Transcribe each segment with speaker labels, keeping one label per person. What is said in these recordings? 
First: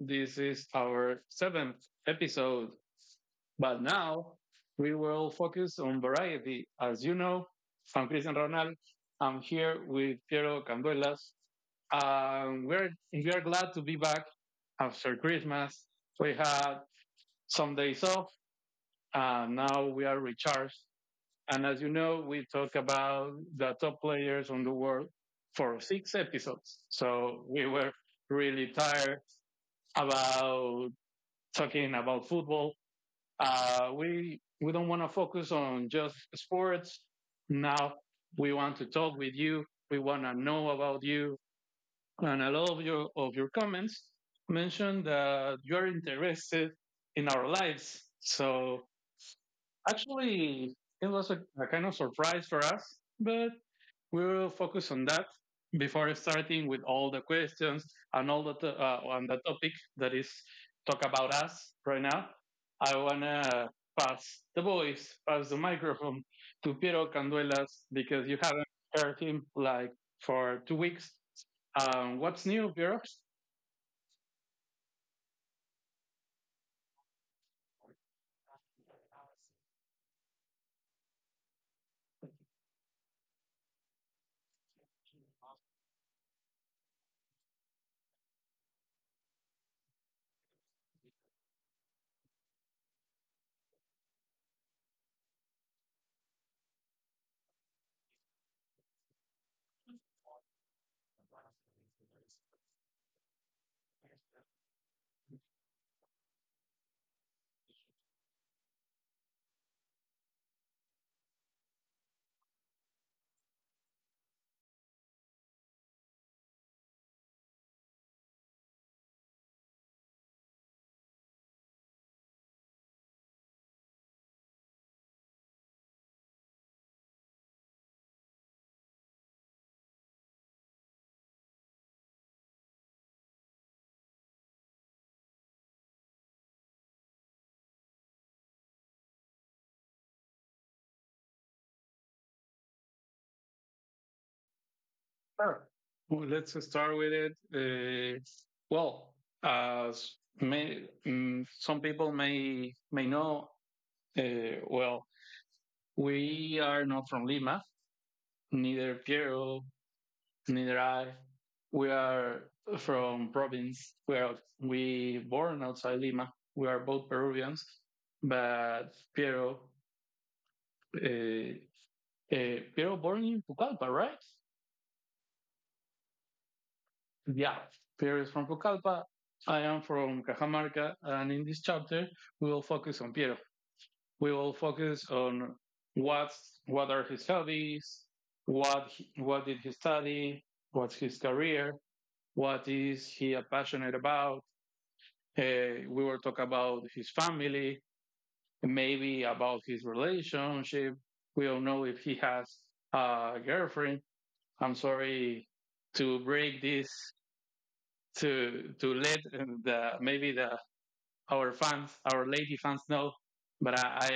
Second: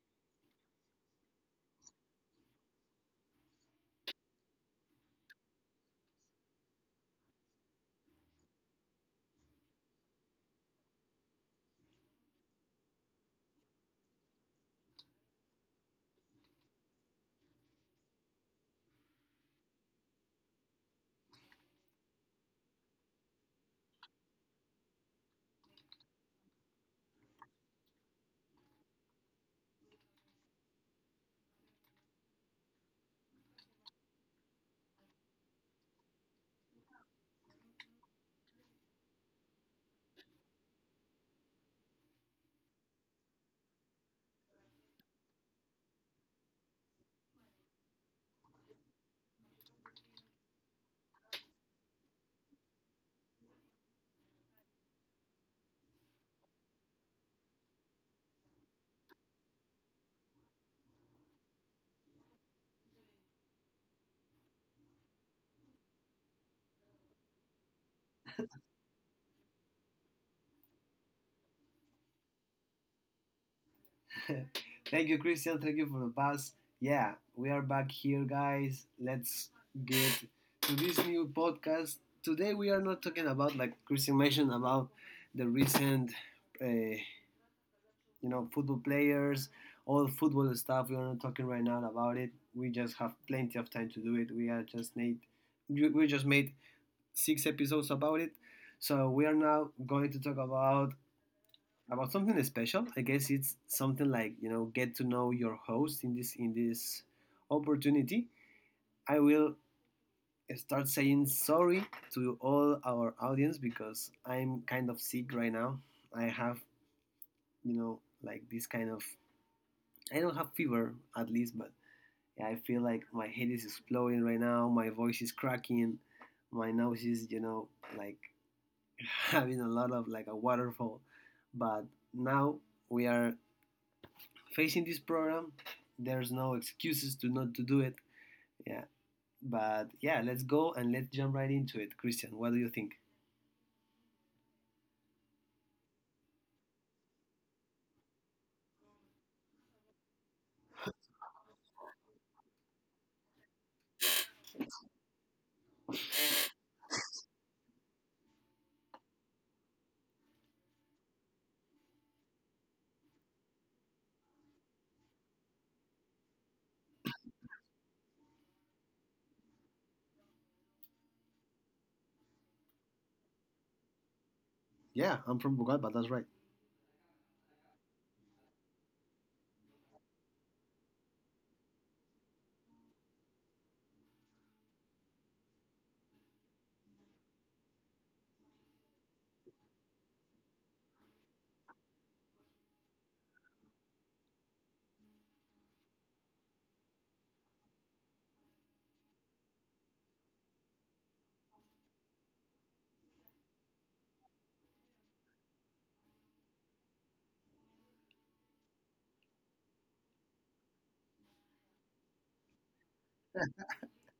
Speaker 1: This is our seventh episode, but now we will focus on variety. As you know, I'm Cristian Ronald. I'm here with Piero Canduelas. We are glad to be back after Christmas. We had some days off, and now we are recharged. And as you know, we talk about the top players on the world for six episodes. So we were really tired about talking about football. We don't want to focus on just sports. Now we want to talk with you. We want to know about you, and a lot of your comments mentioned that you are interested in our lives. So actually, it was a kind of surprise for us, but we will focus on that before starting with all the questions and all the on the topic that is talk about us right now. I wanna pass the voice, pass the microphone to Piero Canduelas because you haven't heard him like for 2 weeks. What's new, Piero?
Speaker 2: Thank you, Christian. Thank you for the pass. Yeah, we are back here, guys. Let's get to this new podcast. Today, we are not talking about, like Christian mentioned, about the recent, uh, you football players, all football stuff. We are not talking right now about it. We just have plenty of time to do it. We just made six episodes about it. So we are now going to talk about something special. I guess it's something like, get to know your host in this opportunity. I will start saying sorry to all our audience because I'm kind of sick right now. I have, like, this kind of, I don't have fever at least, but yeah, I feel like my head is exploding right now. My voice is cracking. My nose is, like, having a lot of, like, a waterfall. But now we are facing this program. There's no excuses to not to do it. Yeah, but yeah, let's go and let's jump right into it. Christian, what do you think?
Speaker 1: Sure. Well, let's start with it. Well, as some people may know, uh, well, we are not from Lima. Neither Piero, neither I. We are from province. We born outside Lima. We are both Peruvians, but uh, Piero born in Pucallpa, right?
Speaker 2: Yeah, I'm from Bogotá, but that's right.
Speaker 1: Yeah, Pierre is from Pucallpa. I am from Cajamarca, and in this chapter, we will focus on Piero. We will focus on what are his hobbies, what did he study, what's his career, what is he passionate about. We will talk about his family, maybe about his relationship. We don't know if he has a girlfriend. I'm sorry to break this to let the maybe the our fans, our lady fans know. But I I,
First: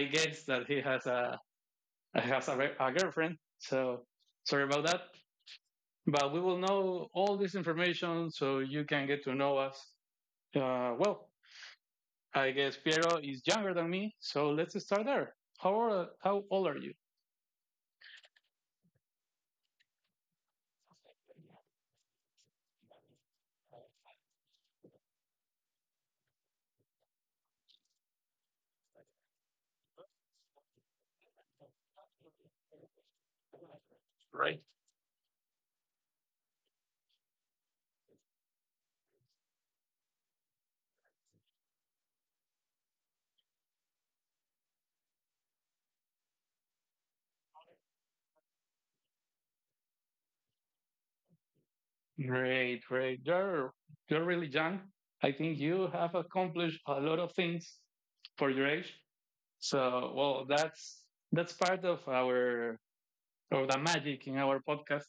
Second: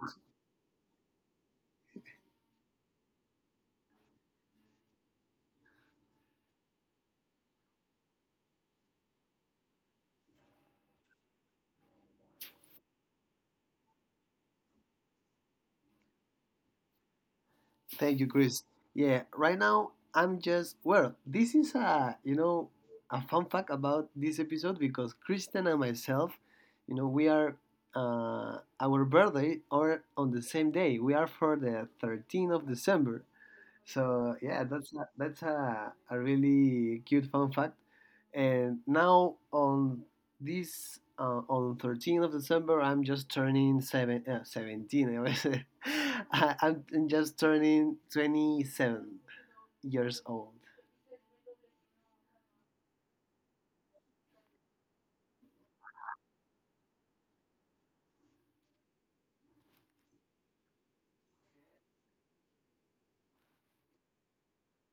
Speaker 1: I guess that he has a girlfriend. So sorry about that. But we will know all this information so you can get to know us. Well, I guess Piero is younger than me, so let's start there. How old are you?
Speaker 2: Thank you, Chris. Yeah, right now I'm just, well, this is a, a fun fact about this episode because Christian and myself, you know, we are, our birthday are on the same day. We are for the 13th of December. So
Speaker 1: Right.
Speaker 2: yeah, that's a really cute fun fact. And now on this, on 13th of December, I'm just turning 17. I'm just turning 27 years old.
Speaker 1: Great, great. You're really young. I think you have accomplished a lot of things for your age. So, well, that's part of our of the magic in our podcast.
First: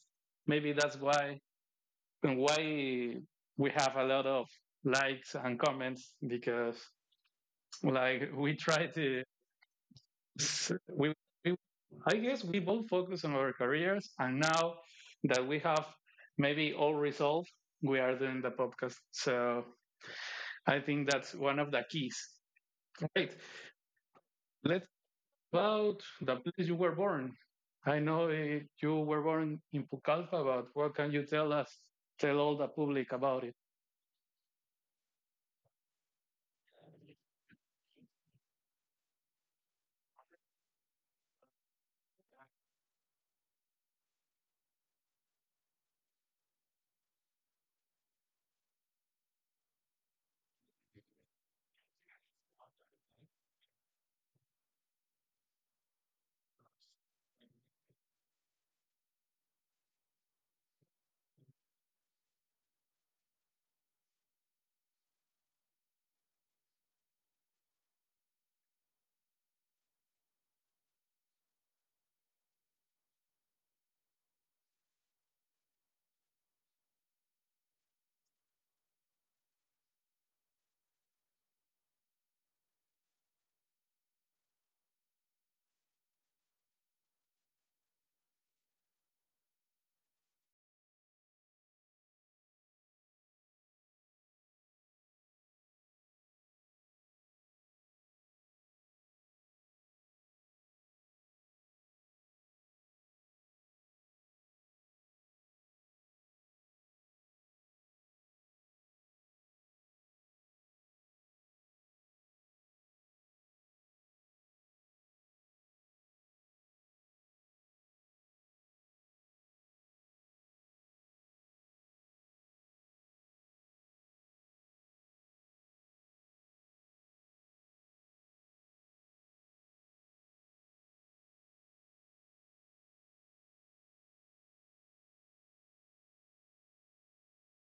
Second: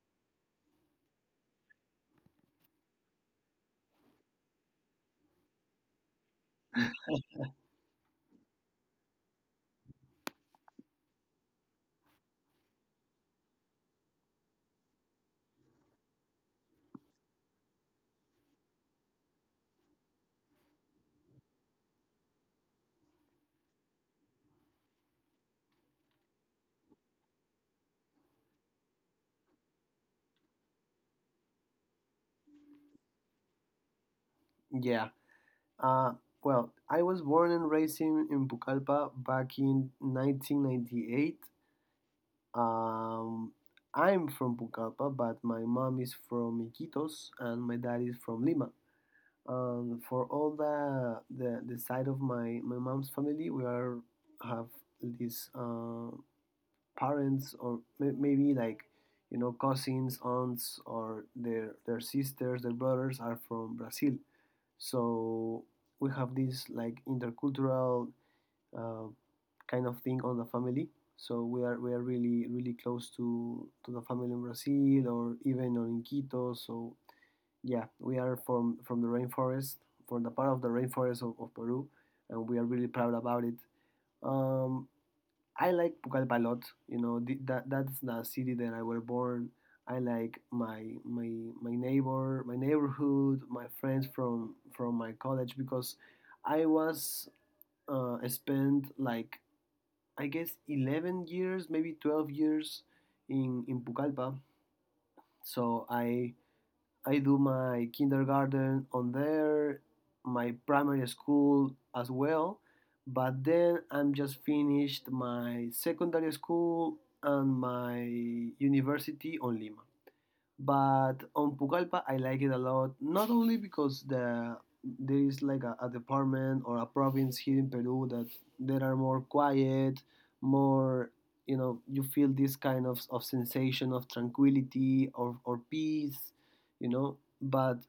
Speaker 1: Maybe that's why and why we have a lot of likes and comments because like we try to we, we I guess we both focus on our careers and now that we have maybe all resolved, we are doing the podcast. So I think that's one of the keys. Right. Let's about the place you were born. I know you were born in Pucallpa, but what can you tell us? Tell all the public about it.
Speaker 2: Yeah. Uh, well, I was born and raised in Pucallpa back in 1998. Um, I'm from Pucallpa, but my mom is from Iquitos and my dad is from Lima. And for all the side of my mom's family, we are have these, parents, or maybe like, cousins, aunts, or their sisters, their brothers are from Brazil. So we have this like intercultural, uh, kind of thing on the family. So we are really really close to the family in Brazil or even on in Quito. So yeah, we are from the rainforest, from the part of the rainforest of Peru, and we are really proud about it. Um, I like Pucallpa a lot. You know, the, that that's the city that I was born. I like my neighborhood, my friends from my college because I was spent like, I guess, 11 years, maybe 12 years in Pucallpa. So I do my kindergarten on there, my primary school as well, but then I'm just finished my secondary school and my university on Lima. But on Pucallpa, I like it a lot. Not only because there is like a department or a province here in Peru that are more quiet, more, you know, you feel this kind of sensation of tranquility, or peace, you know. But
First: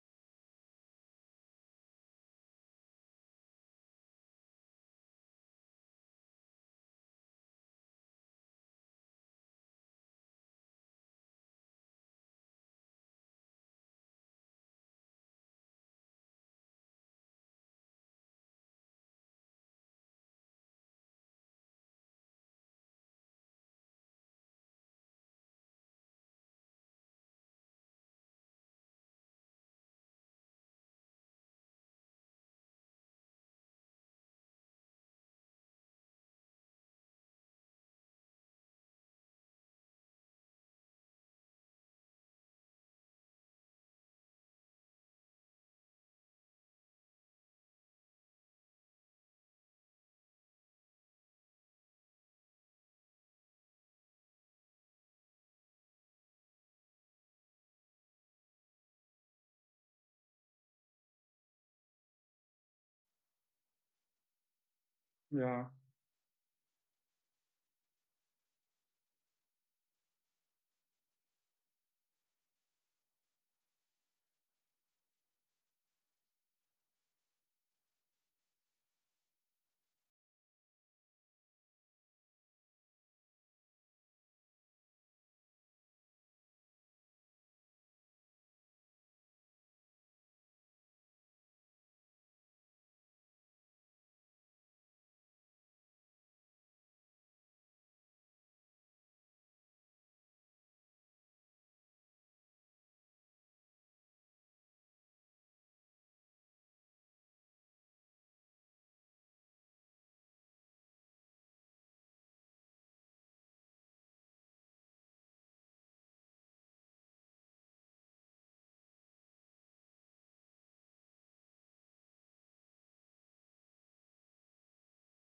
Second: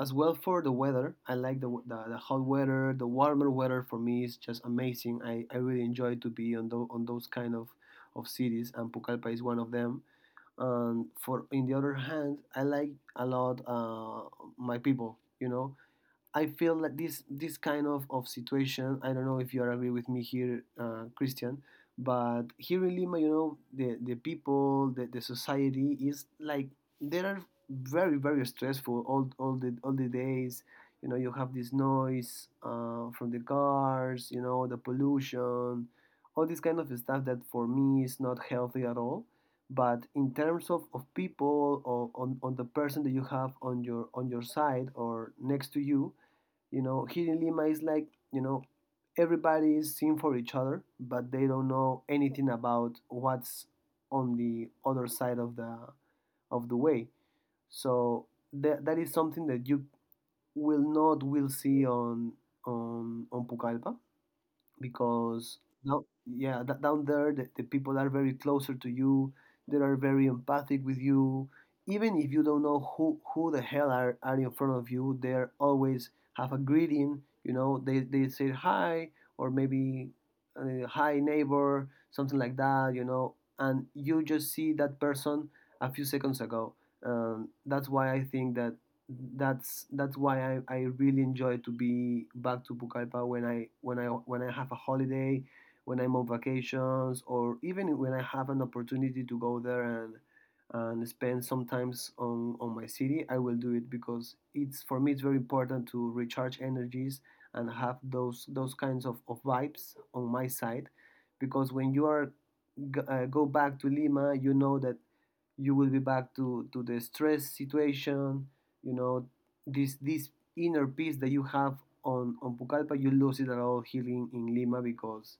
Speaker 2: as well for the weather, I like the hot weather. The warmer weather for me is just amazing. I really enjoy to be on those kind of cities, and Pucallpa is one of them. And for in the other hand, I like a lot, my people. You know, I feel that this kind of situation, I don't know if you are agree with me here, Christian, but here in Lima, you know, the people, the society is like they are very very stressful all the days. You know, you have this noise, from the cars, you know, the pollution, all this kind of stuff that for me is not healthy at all. But in terms of people or on the person that you have on your side or next to you, you know, here in Lima is like, you know, everybody is seeing for each other, but they don't know anything about what's on the other side of the way. So that is something that you will not will see on Pucallpa. Because
Speaker 1: Yeah,
Speaker 2: now, yeah, that down there, the people are very closer to you. They are very empathic with you. Even if you don't know who the hell are in front of you, they are always have a greeting. You know, they say hi, or maybe, hi neighbor, something like that. You know, and you just see that person a few seconds ago. That's why I think that that's why I really enjoy to be back to Pucallpa when I have a holiday, when I'm on vacations, or even when I have an opportunity to go there and spend sometimes on my city. I will do it because it's for me it's very important to recharge energies and have those kinds of vibes on my side, because when you are go back to Lima. You know that you will be back to the stress situation. you know this inner peace that you have on Pucallpa, you lose it at all here in Lima, because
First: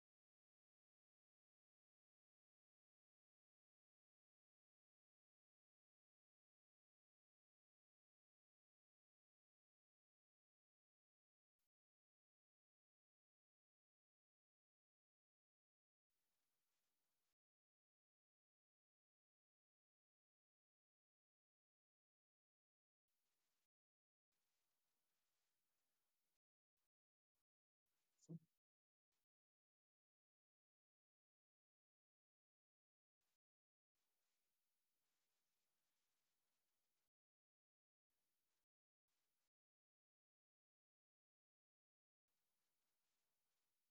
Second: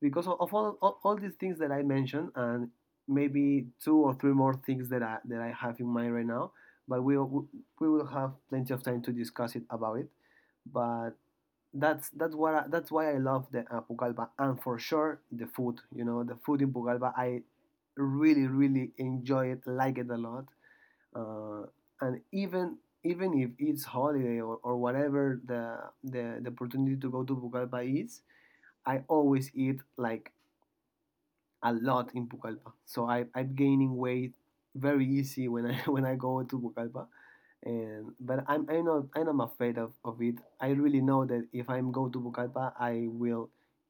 Speaker 2: because of, all, all all these things that I mentioned, and maybe two or three more things that I have in mind right now. But we will have plenty of time to discuss it about it. But that's why I love the Pucallpa. And for sure, the food, you know, the food in Pucallpa, I really really enjoy it, like it a lot. uh, and even if it's holiday, or whatever, the opportunity to go to Pucallpa is, I always eat like a lot in Pucallpa. So I'm gaining weight very easy when I when I go to Pucallpa. And but I know I'm not afraid of it. I really know that if I go to Pucallpa, I will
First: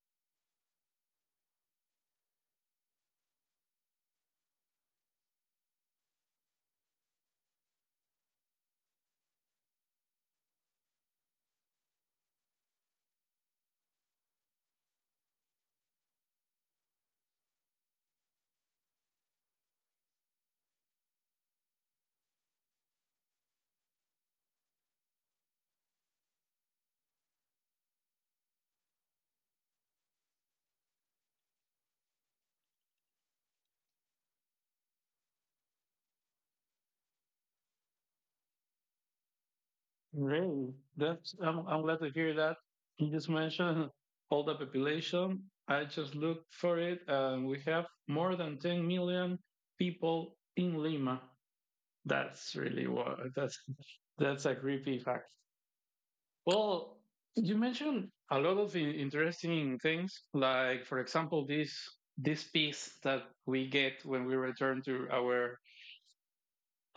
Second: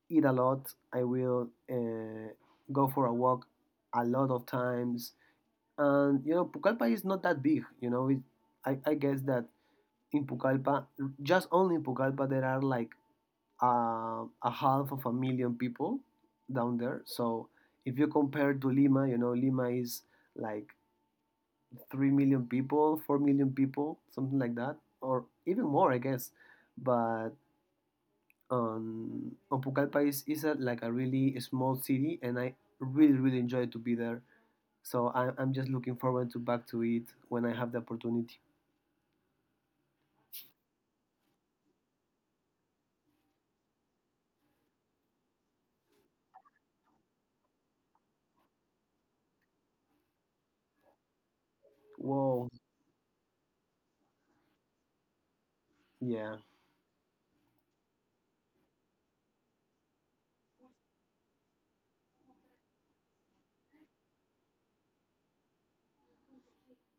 Speaker 2: eat a lot. I will, go for a walk a lot of times. And you know Pucallpa is not that big. You know it, I guess that in Pucallpa, just only in Pucallpa, there are like, a half of a million people down there. So if you compare to Lima, you know Lima is like 3 million people 4 million people, something like that, or even more, I guess. But on Pucallpa is like a really small city, and I really really enjoy to be there. So I'm just looking forward to back to it when I have the opportunity.
Speaker 1: really. I'm glad to hear that. You just mentioned all the population. I just looked for it, and we have more than 10 million people in Lima.
Speaker 2: Well,
Speaker 1: That's really what. That's a creepy fact.
Speaker 2: yeah,
Speaker 1: Well, you mentioned a lot of interesting things, like for example, this peace that we get when we return to our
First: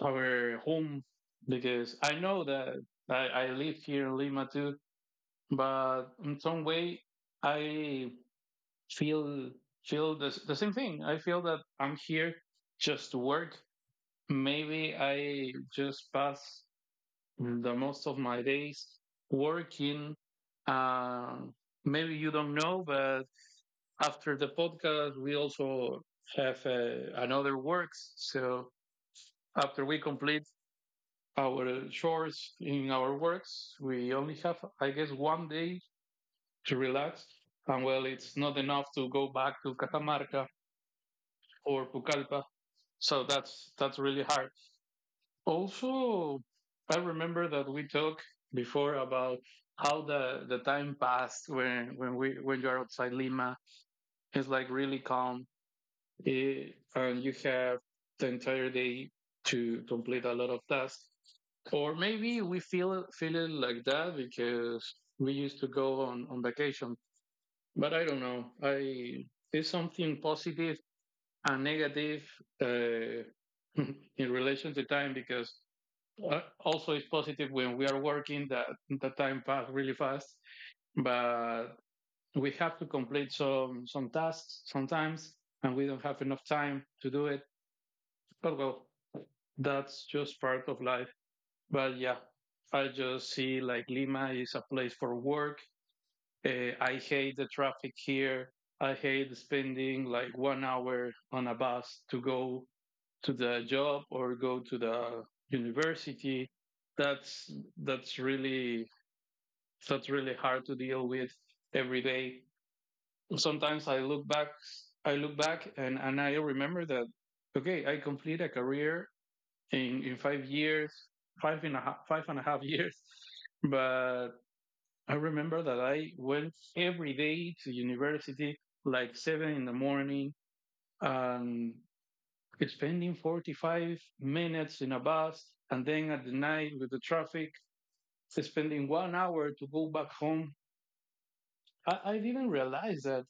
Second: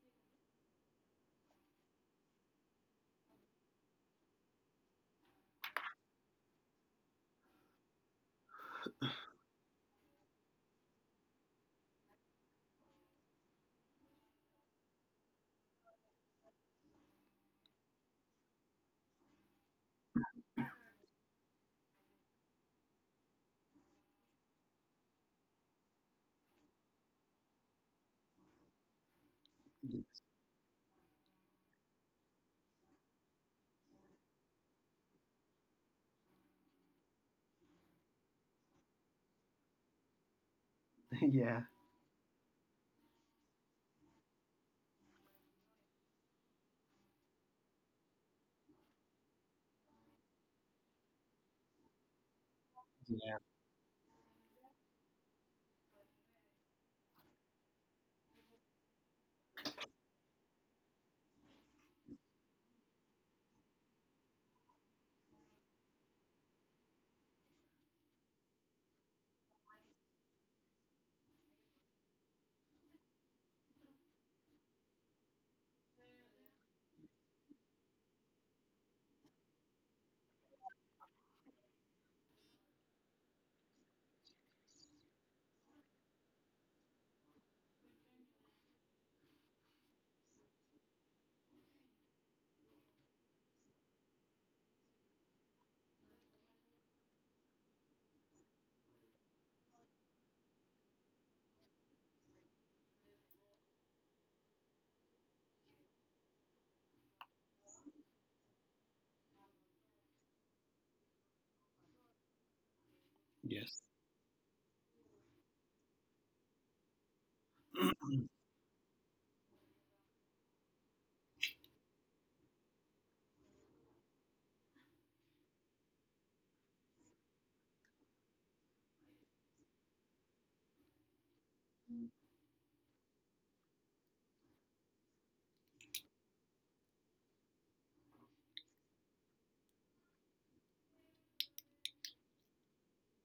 Speaker 1: our home. Because I know that I live here in Lima too, but in some way I feel feel the same thing. I feel that I'm here just to work. Maybe I just pass the most of my days working. Uh, maybe you don't know, but after the podcast, we also have another works. So after we
Speaker 2: y-
Speaker 1: complete our chores in our works, we only have, I guess, one day to relax. And well, it's not enough to go back to Catamarca
Speaker 2: yeah,
Speaker 1: or Pucallpa. So that's really hard. Also, I remember that we talked before about how the time passed when you're outside
Speaker 2: yeah,
Speaker 1: Lima. It's like really calm and you have the entire day to complete a lot of tasks. Or maybe we feel it like that because we used to go on vacation. But I don't know. I It's something positive and negative uh, in relation to time because also it's positive when we are working that the time pass really fast, but we have to complete some tasks sometimes and we don't have enough time to do it. But well, that's just part of life. But yeah, I just see like Lima is a place for work. I hate the traffic here. I hate spending like 1 hour on a bus to go to the job or go to the university. That's that's really that's really hard to deal with every day.
Speaker 2: yes.
Speaker 1: Sometimes I look back, and I remember that okay, I complete a career in 5 years, five and a half, years, but I remember that I went every day to university like seven in the morning and spending 45 minutes in a bus and then at the night with the traffic spending 1 hour to go back home. I didn't realize that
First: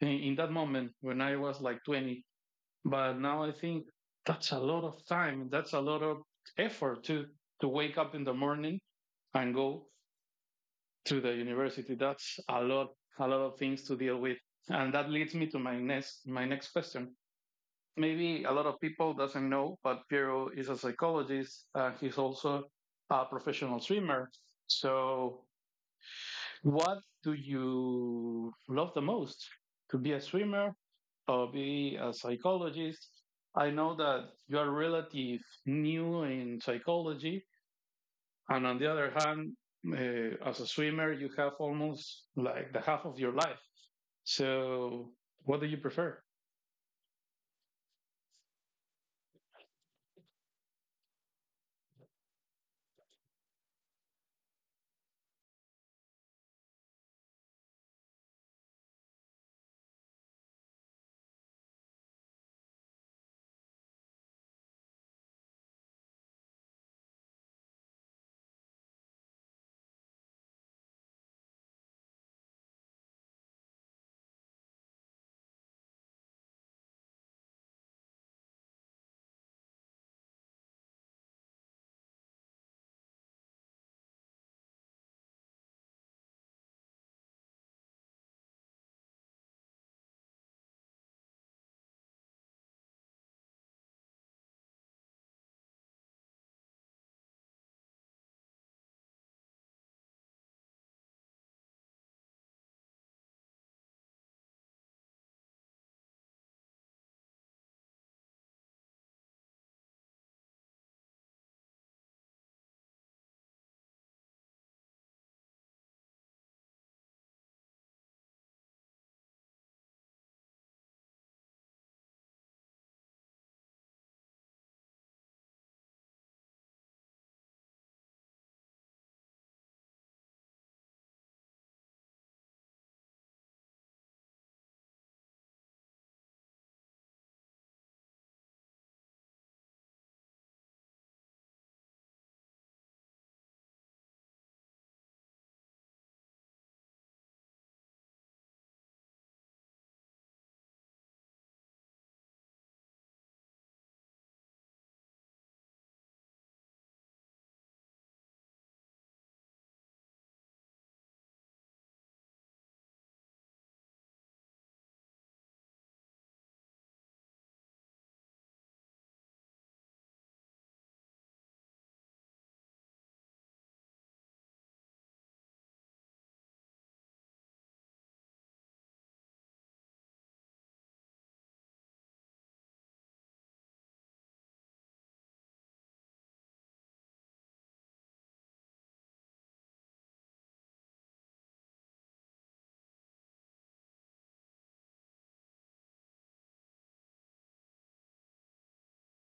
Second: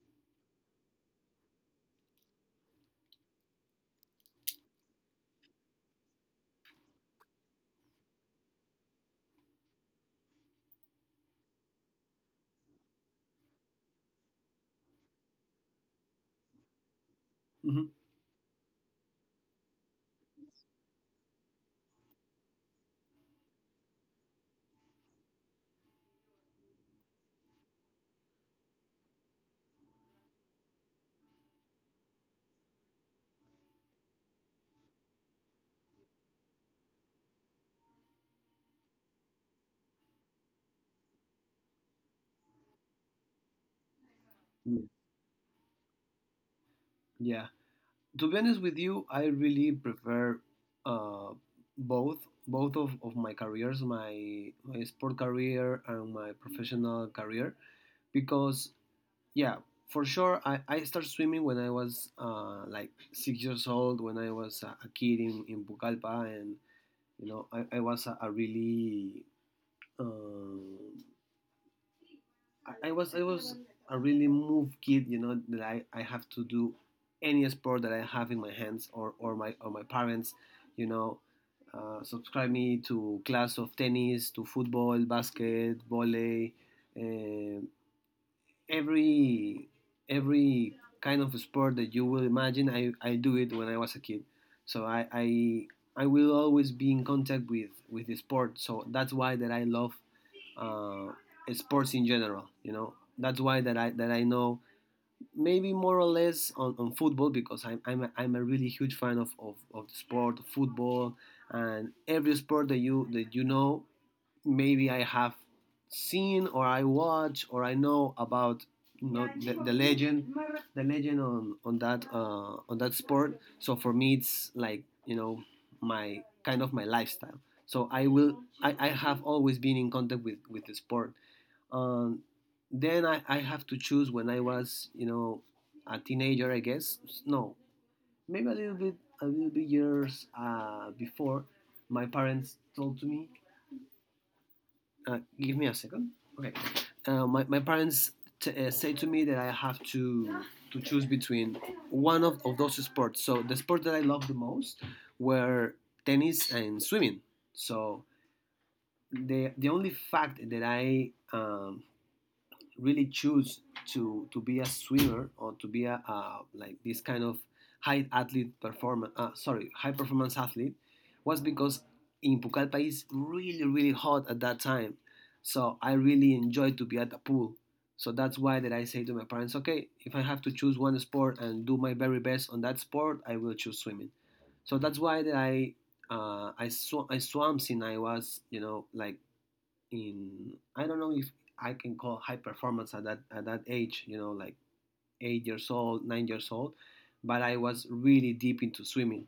Speaker 1: in that moment when I was like 20, but now I think that's a lot of time. That's a lot of effort to wake up in the morning and go to the university. That's a lot of things to deal with. And that leads me to my my next question.
Speaker 2: Mm-hmm.
Speaker 1: Maybe a lot of people doesn't know, but Piero is a psychologist. He's also a professional swimmer. So what do you love the most? To be a swimmer or be a psychologist? I know that you are relative new in psychology, and on the other hand, as a swimmer, you have almost like the half of your life.
Speaker 2: Yeah.
Speaker 1: So, what do you prefer?
Speaker 2: Yeah. To be honest with you, I really prefer, uh, both both of my careers, my sport career and my professional career, because yeah, for sure, I started swimming when I was, like, 6 years old, when I was a kid in Pucallpa, and you know uh, I was a really moved kid, you know, that I have to do any sport that I have in my hands, or my parents, you know, subscribe me to class of tennis, to football, basket, volley, um every every kind of sport that you will imagine. I do it when I was a kid. So I will always be in contact with the sport. So that's why that I love, uh, sports in general. You know, that's why that I know maybe more or less on football because I'm a really huge fan of the sport football. And every sport that you know, maybe I have seen or I watch or I know about, you know the, the legend the legend on that sport. So for me it's like, my kind of my lifestyle. So I have always been in contact with the sport. Um, then I have to choose when I was, a teenager, I guess. No, maybe a little bit years, before, my parents told to me, give me a second. Okay. My parents say to me that I have to choose between one of those sports. So the sport that I loved the most were tennis and swimming. So the only fact that I really choose to be a swimmer or to be a like this kind of high performance athlete was because in Pucallpa is really really hot at that time, so I really enjoy to be at the pool. So that's why that I say to my parents, okay, if I have to choose one sport and do my very best on that sport, I will choose swimming. So that's why that I I swam since I was, you know, like, in, I don't know if I can call high performance at that age, you know, like 8 years old, 9 years old, but I was really deep into swimming,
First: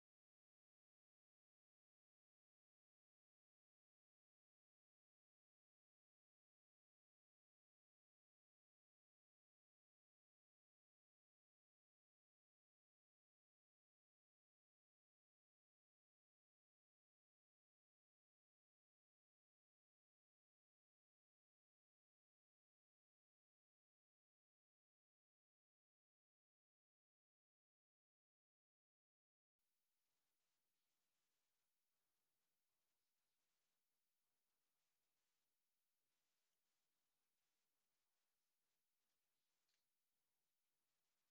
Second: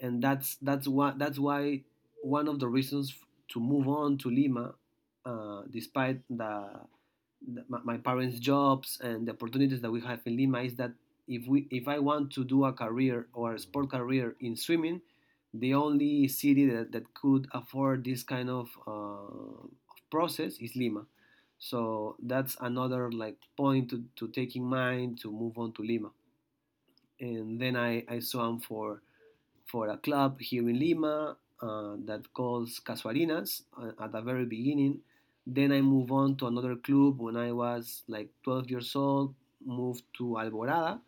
Speaker 2: and that's why one of the reasons to move on to Lima, despite the my parents' jobs and the opportunities that we have in Lima, is that if we if I want to do a career or a sport career in swimming, the only city that could afford this kind of process is Lima. So that's another like point to take in mind to move on to Lima. And then I swam for a club here in Lima that calls Casuarinas at the very beginning. Then I move on to another club when I was like 12 years old, moved to Alborada,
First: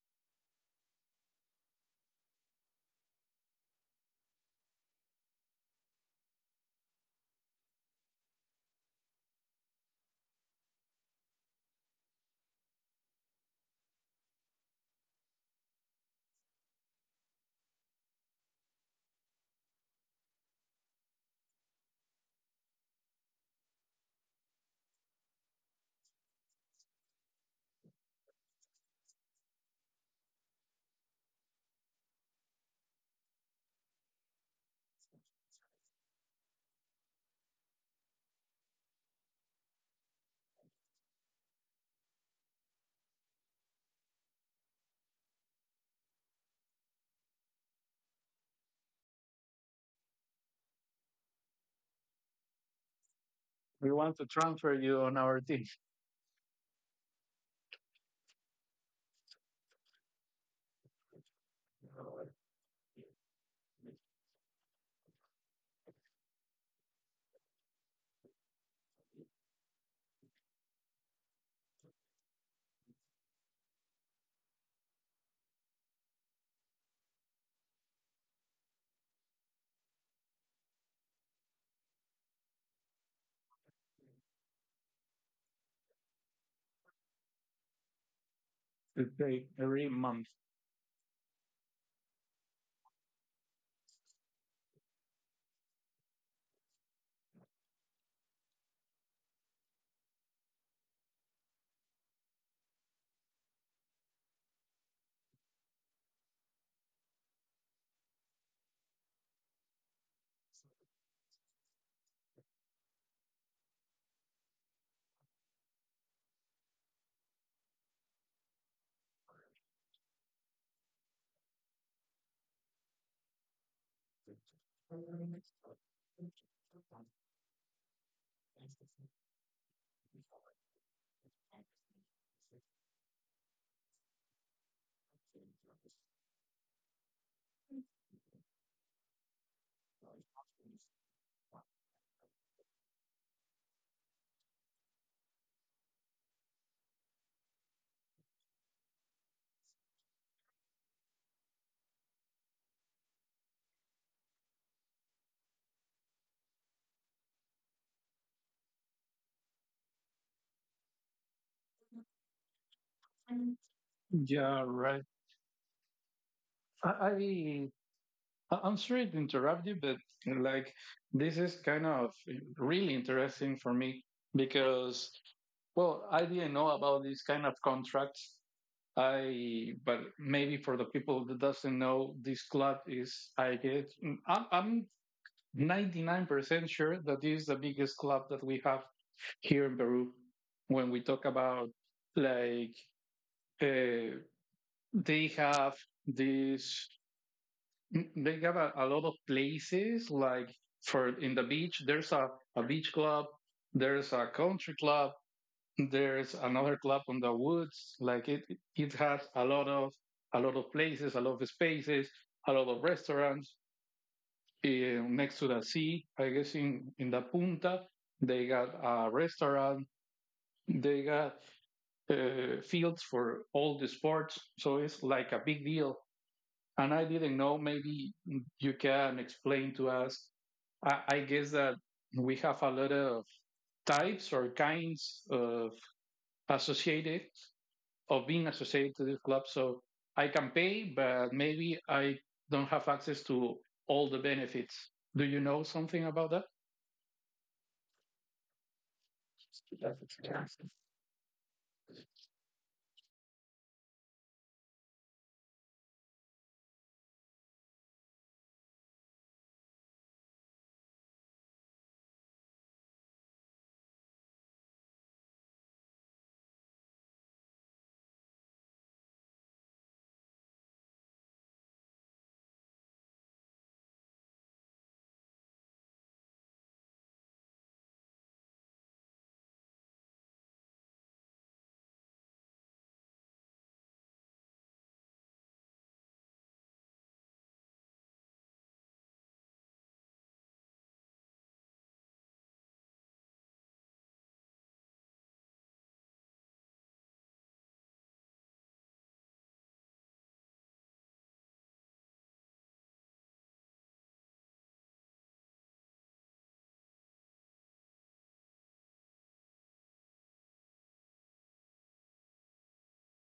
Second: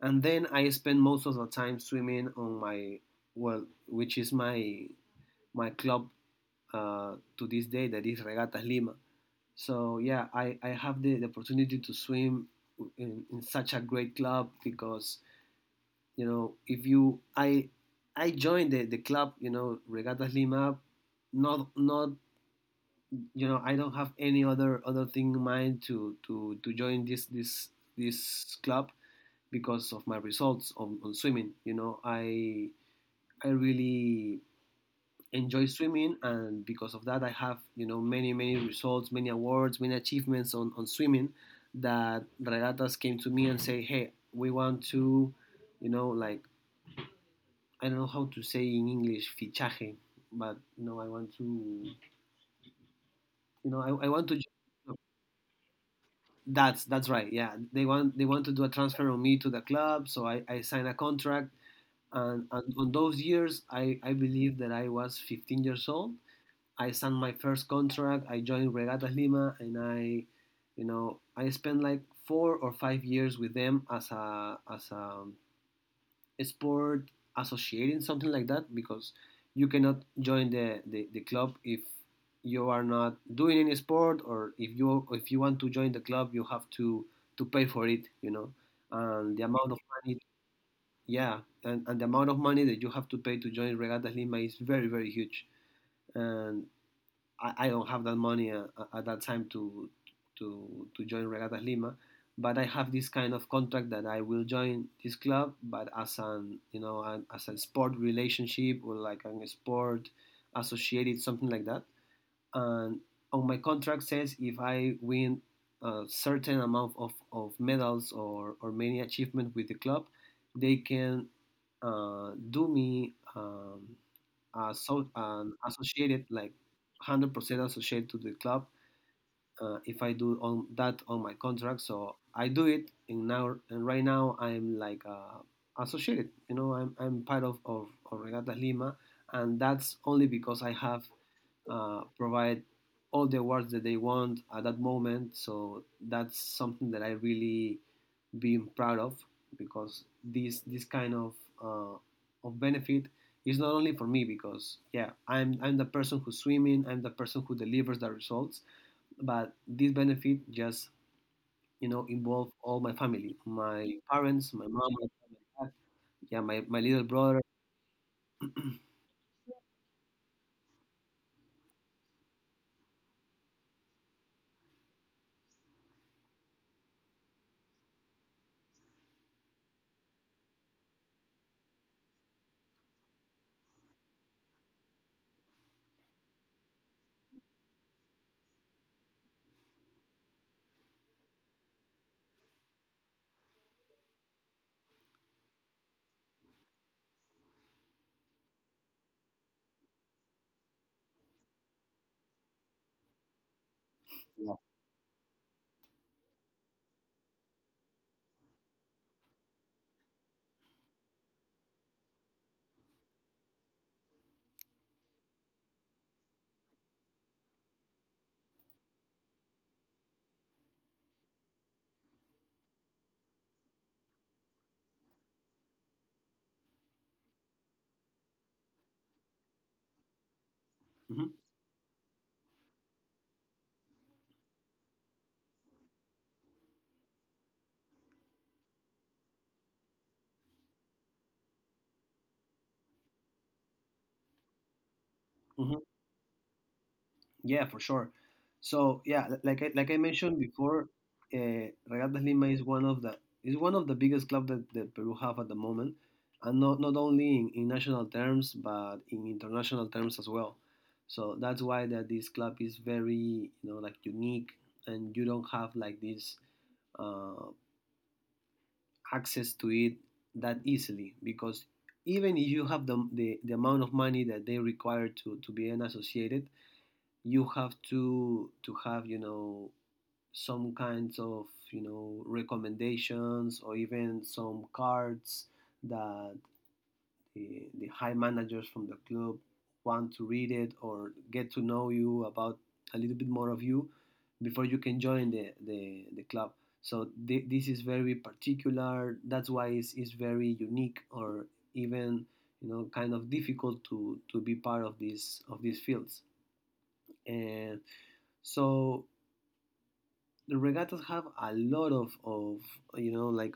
Speaker 2: and then I spend most of the time swimming on my, well, which is my my club to this day, that is Regatas Lima. So yeah, I have the opportunity to swim in such a great club because, you know, if you I joined the club, you know, Regatas Lima, not, I don't have any other thing in mind to to join this club. Because of my results on swimming, I really enjoy swimming, and because of that I have, you know, many many results, many awards, many achievements on swimming, that Regatas came to me and say, hey, we want to, you know, like, I don't know how to say in English, fichaje, but no, I want to, you know,
Speaker 1: We
Speaker 2: I
Speaker 1: want
Speaker 2: want
Speaker 1: to
Speaker 2: to.
Speaker 1: transfer you on our team
Speaker 2: That's right. Yeah, they want, they want to do a transfer on me to the club, so I signed a contract. And on those years, I believe that I was 15 years old. I signed my first contract. I joined Regatas Lima, and I, you know, I spent like 4 or 5 years with them as a sport associating, something like that, because you cannot join the club if you are not doing any sport. Or if you, if you want to join the club, you have to pay for it, you know.
Speaker 1: to
Speaker 2: And the
Speaker 1: take
Speaker 2: amount of
Speaker 1: every
Speaker 2: money.
Speaker 1: month.
Speaker 2: Yeah. And the amount of money that you have to pay to join Regatas Lima is very very huge. And I don't have that money at that time to to join Regatas Lima, but I have this kind of contract that I will join this club, but as an, you know, an, as a sport relationship or like a sport associated, something like that. And on my contract says if I win a certain amount of medals or many achievements with the club, they can do me associated like 100% associated to the club if I do on that, on my contract. So I do it in now, and right now I'm like, associated, you know, I'm part of Regatta Lima, and that's only because I have provide all the awards that they want at that moment. So that's something that I really being proud of, because this kind uh, of benefit is not only for me, because, yeah, I'm the person who's swimming, I'm the person who delivers the results, but this benefit just, you know, involve all my family, my parents, my
Speaker 1: Yeah,
Speaker 2: mom, my
Speaker 1: right.
Speaker 2: dad. Yeah, my
Speaker 1: I,
Speaker 2: little
Speaker 1: I
Speaker 2: brother.
Speaker 1: I'm sorry to interrupt you, but like this is kind of really interesting for me because, well, I didn't know about this kind of contracts. But maybe for the people that doesn't know, this club is, I guess, I'm 99% sure that this is the biggest club that we have here in Peru. When we talk about like, uh, they have this They got a lot of places like for in the beach. There's a beach club. There's a
Speaker 2: Yeah.
Speaker 1: country club. There's another club on the woods. It has a lot of places, a lot of spaces, a lot of restaurants next to the sea. I guess in the Punta they got a restaurant. They got fields for all the sports. So it's like a big deal. And I didn't know. Maybe you can explain to us. I,
Speaker 2: Mhm,
Speaker 1: I guess that we have a lot of types or kinds of associated of being associated to this club. So I can pay, but maybe I don't have access to all the benefits. Do you know
Speaker 2: mhm.
Speaker 1: something about that?
Speaker 2: Yeah, for sure. So yeah, like I mentioned before, Regatas Lima is one of the is one of the biggest club that, that Peru have at the moment, and not only in national terms, but in international terms as well. So that's why that this club is very, you know, like, unique, and you don't have like this uh, access to it that easily, because even if you have the amount of money that they require to be an associated, you have to have, you know, some kinds of, you know, recommendations or even some cards that the high managers from the club want to read it or get to know you about a little bit more of you before you can join the the club. So this is very particular. That's why it's very unique, or even, you know, kind of difficult to be part of this of these fields. And so the Regattas have a lot of, you know, like,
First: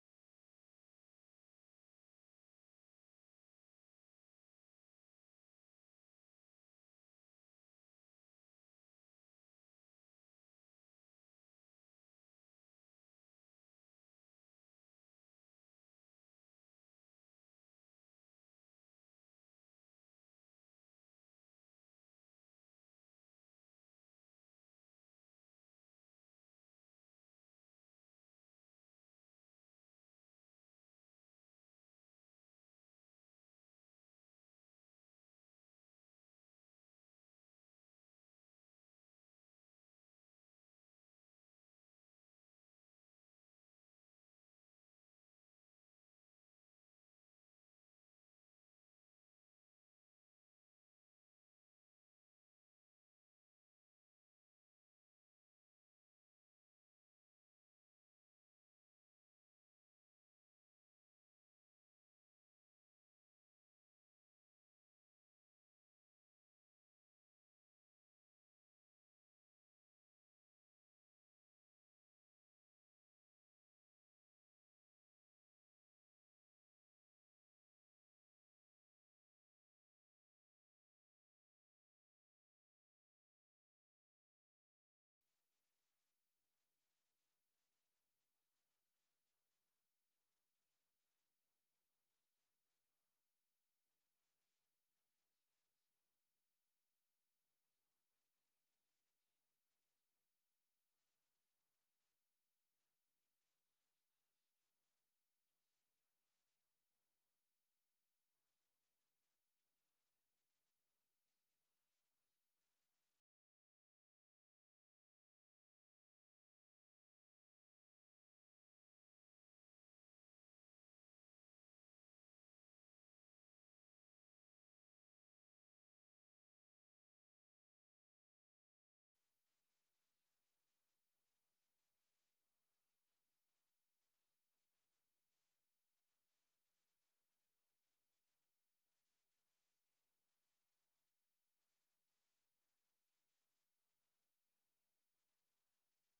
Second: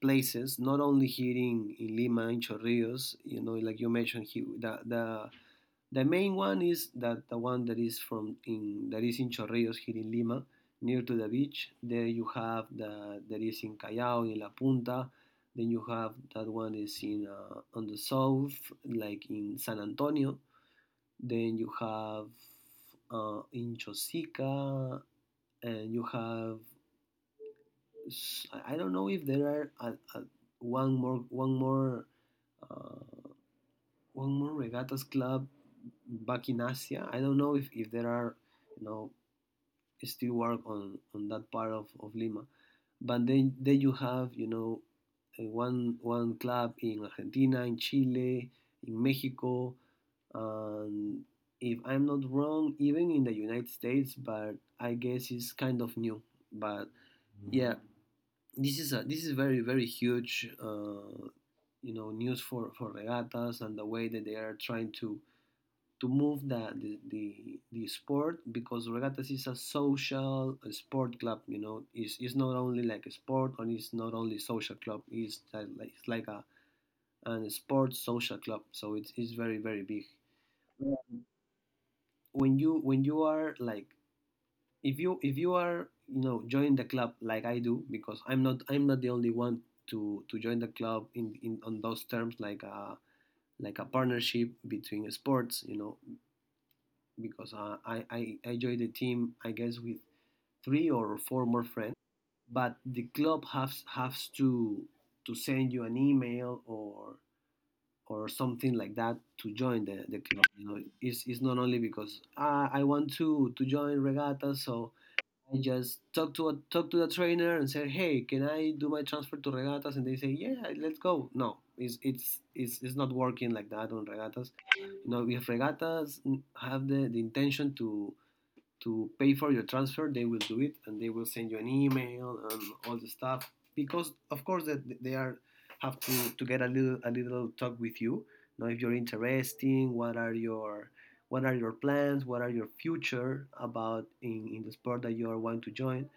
Speaker 2: places, not only here in Lima, in Chorrillos. You know, like you mentioned here, the main one is that the one that is from in that is in Chorrillos here in Lima near to the beach. There you have the that is in Callao, in La Punta. Then you have that one is in on the south, like in San Antonio. Then you have in Chosica, and you have, I don't know if there are a, one more one more uh, one more Regattas club back in Asia. I don't know if there are, you know, still work on that part of Lima. But then you have, you know, one club in Argentina, in Chile, in Mexico, and, if I'm not wrong, even in the United States. But I guess it's kind of new. But yeah, this is a this is very very huge you know news for Regattas and the way that they are trying to move the the sport, because Regattas is a social sport club, you know, it's not only like a sport, and it's not only social club, it's like it's like a an sports social club. So it's very very big when you are like, if you are, you know, join the club like I do, because I'm not the only one to join the club in on those terms, like a partnership between sports, you know. Because I I joined the team, I guess, with three or four more friends, but the club has to send you an email or something like that to join the club. You know, it's not only because, ah, I want to join Regatta, so I just talk to a, talk to the trainer and say, "Hey, can I do my transfer to Regattas?" And they say, "Yeah, yeah, let's go." No, it's it's not working like that on Regattas. You know, if Regattas have the intention to pay for your transfer, they will do it, and they will send you an email and all the stuff, because of course that they are have to get a little talk with you now. If you're interesting, what are your plans, what are your future about in the sport that you are want to join.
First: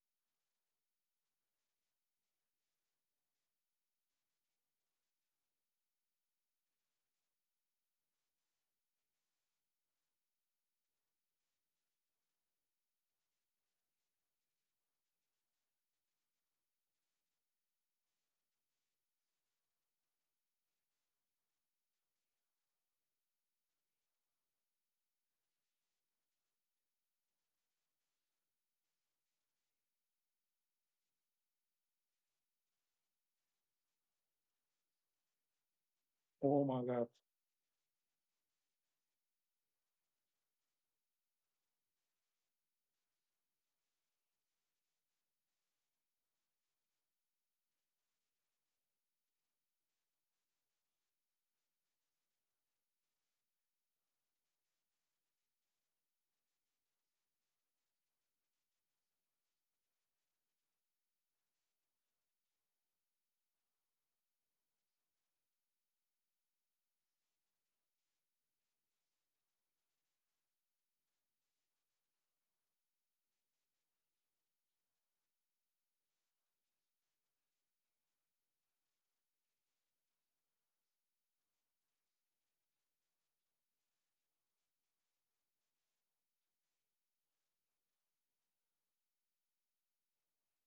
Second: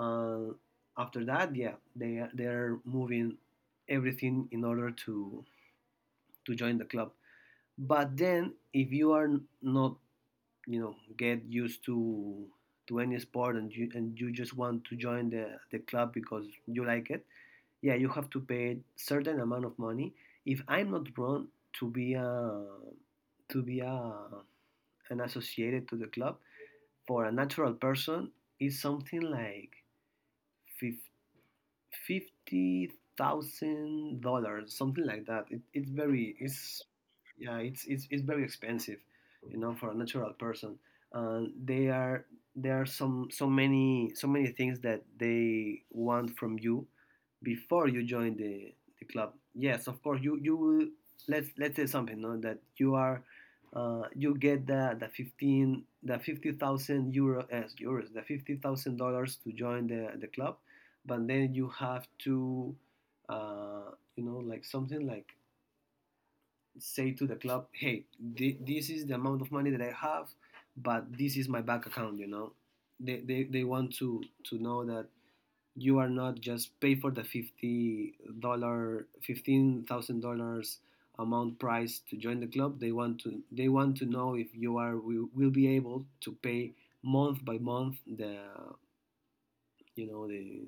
Speaker 2: Uh, After that, yeah, they are moving everything in order to join the club. But then if you are not, you know, get used to any sport, and you just want to join the club because you like it, yeah, you have to pay certain amount of money, if I'm not wrong, to be a an associated to the club. For a natural person, is something like $50,000, something like that. It, it's very
Speaker 1: Oh
Speaker 2: it's
Speaker 1: my God,
Speaker 2: yeah, it's very expensive, you know, for a natural person. And they are there are some so many so many things that they want from you before you join the club. Yes, of course, you will, let's say something, no, that you are. You get the 15 the €50,000 as euros the $50,000 to join the club, but then you have to like something like say to the club, hey, this is the amount of money that I have, but this is my bank account. They want to know that you are not just pay for the $50 $15,000 amount price to join the club. They want to, know if you will be able to pay month by month the, you know the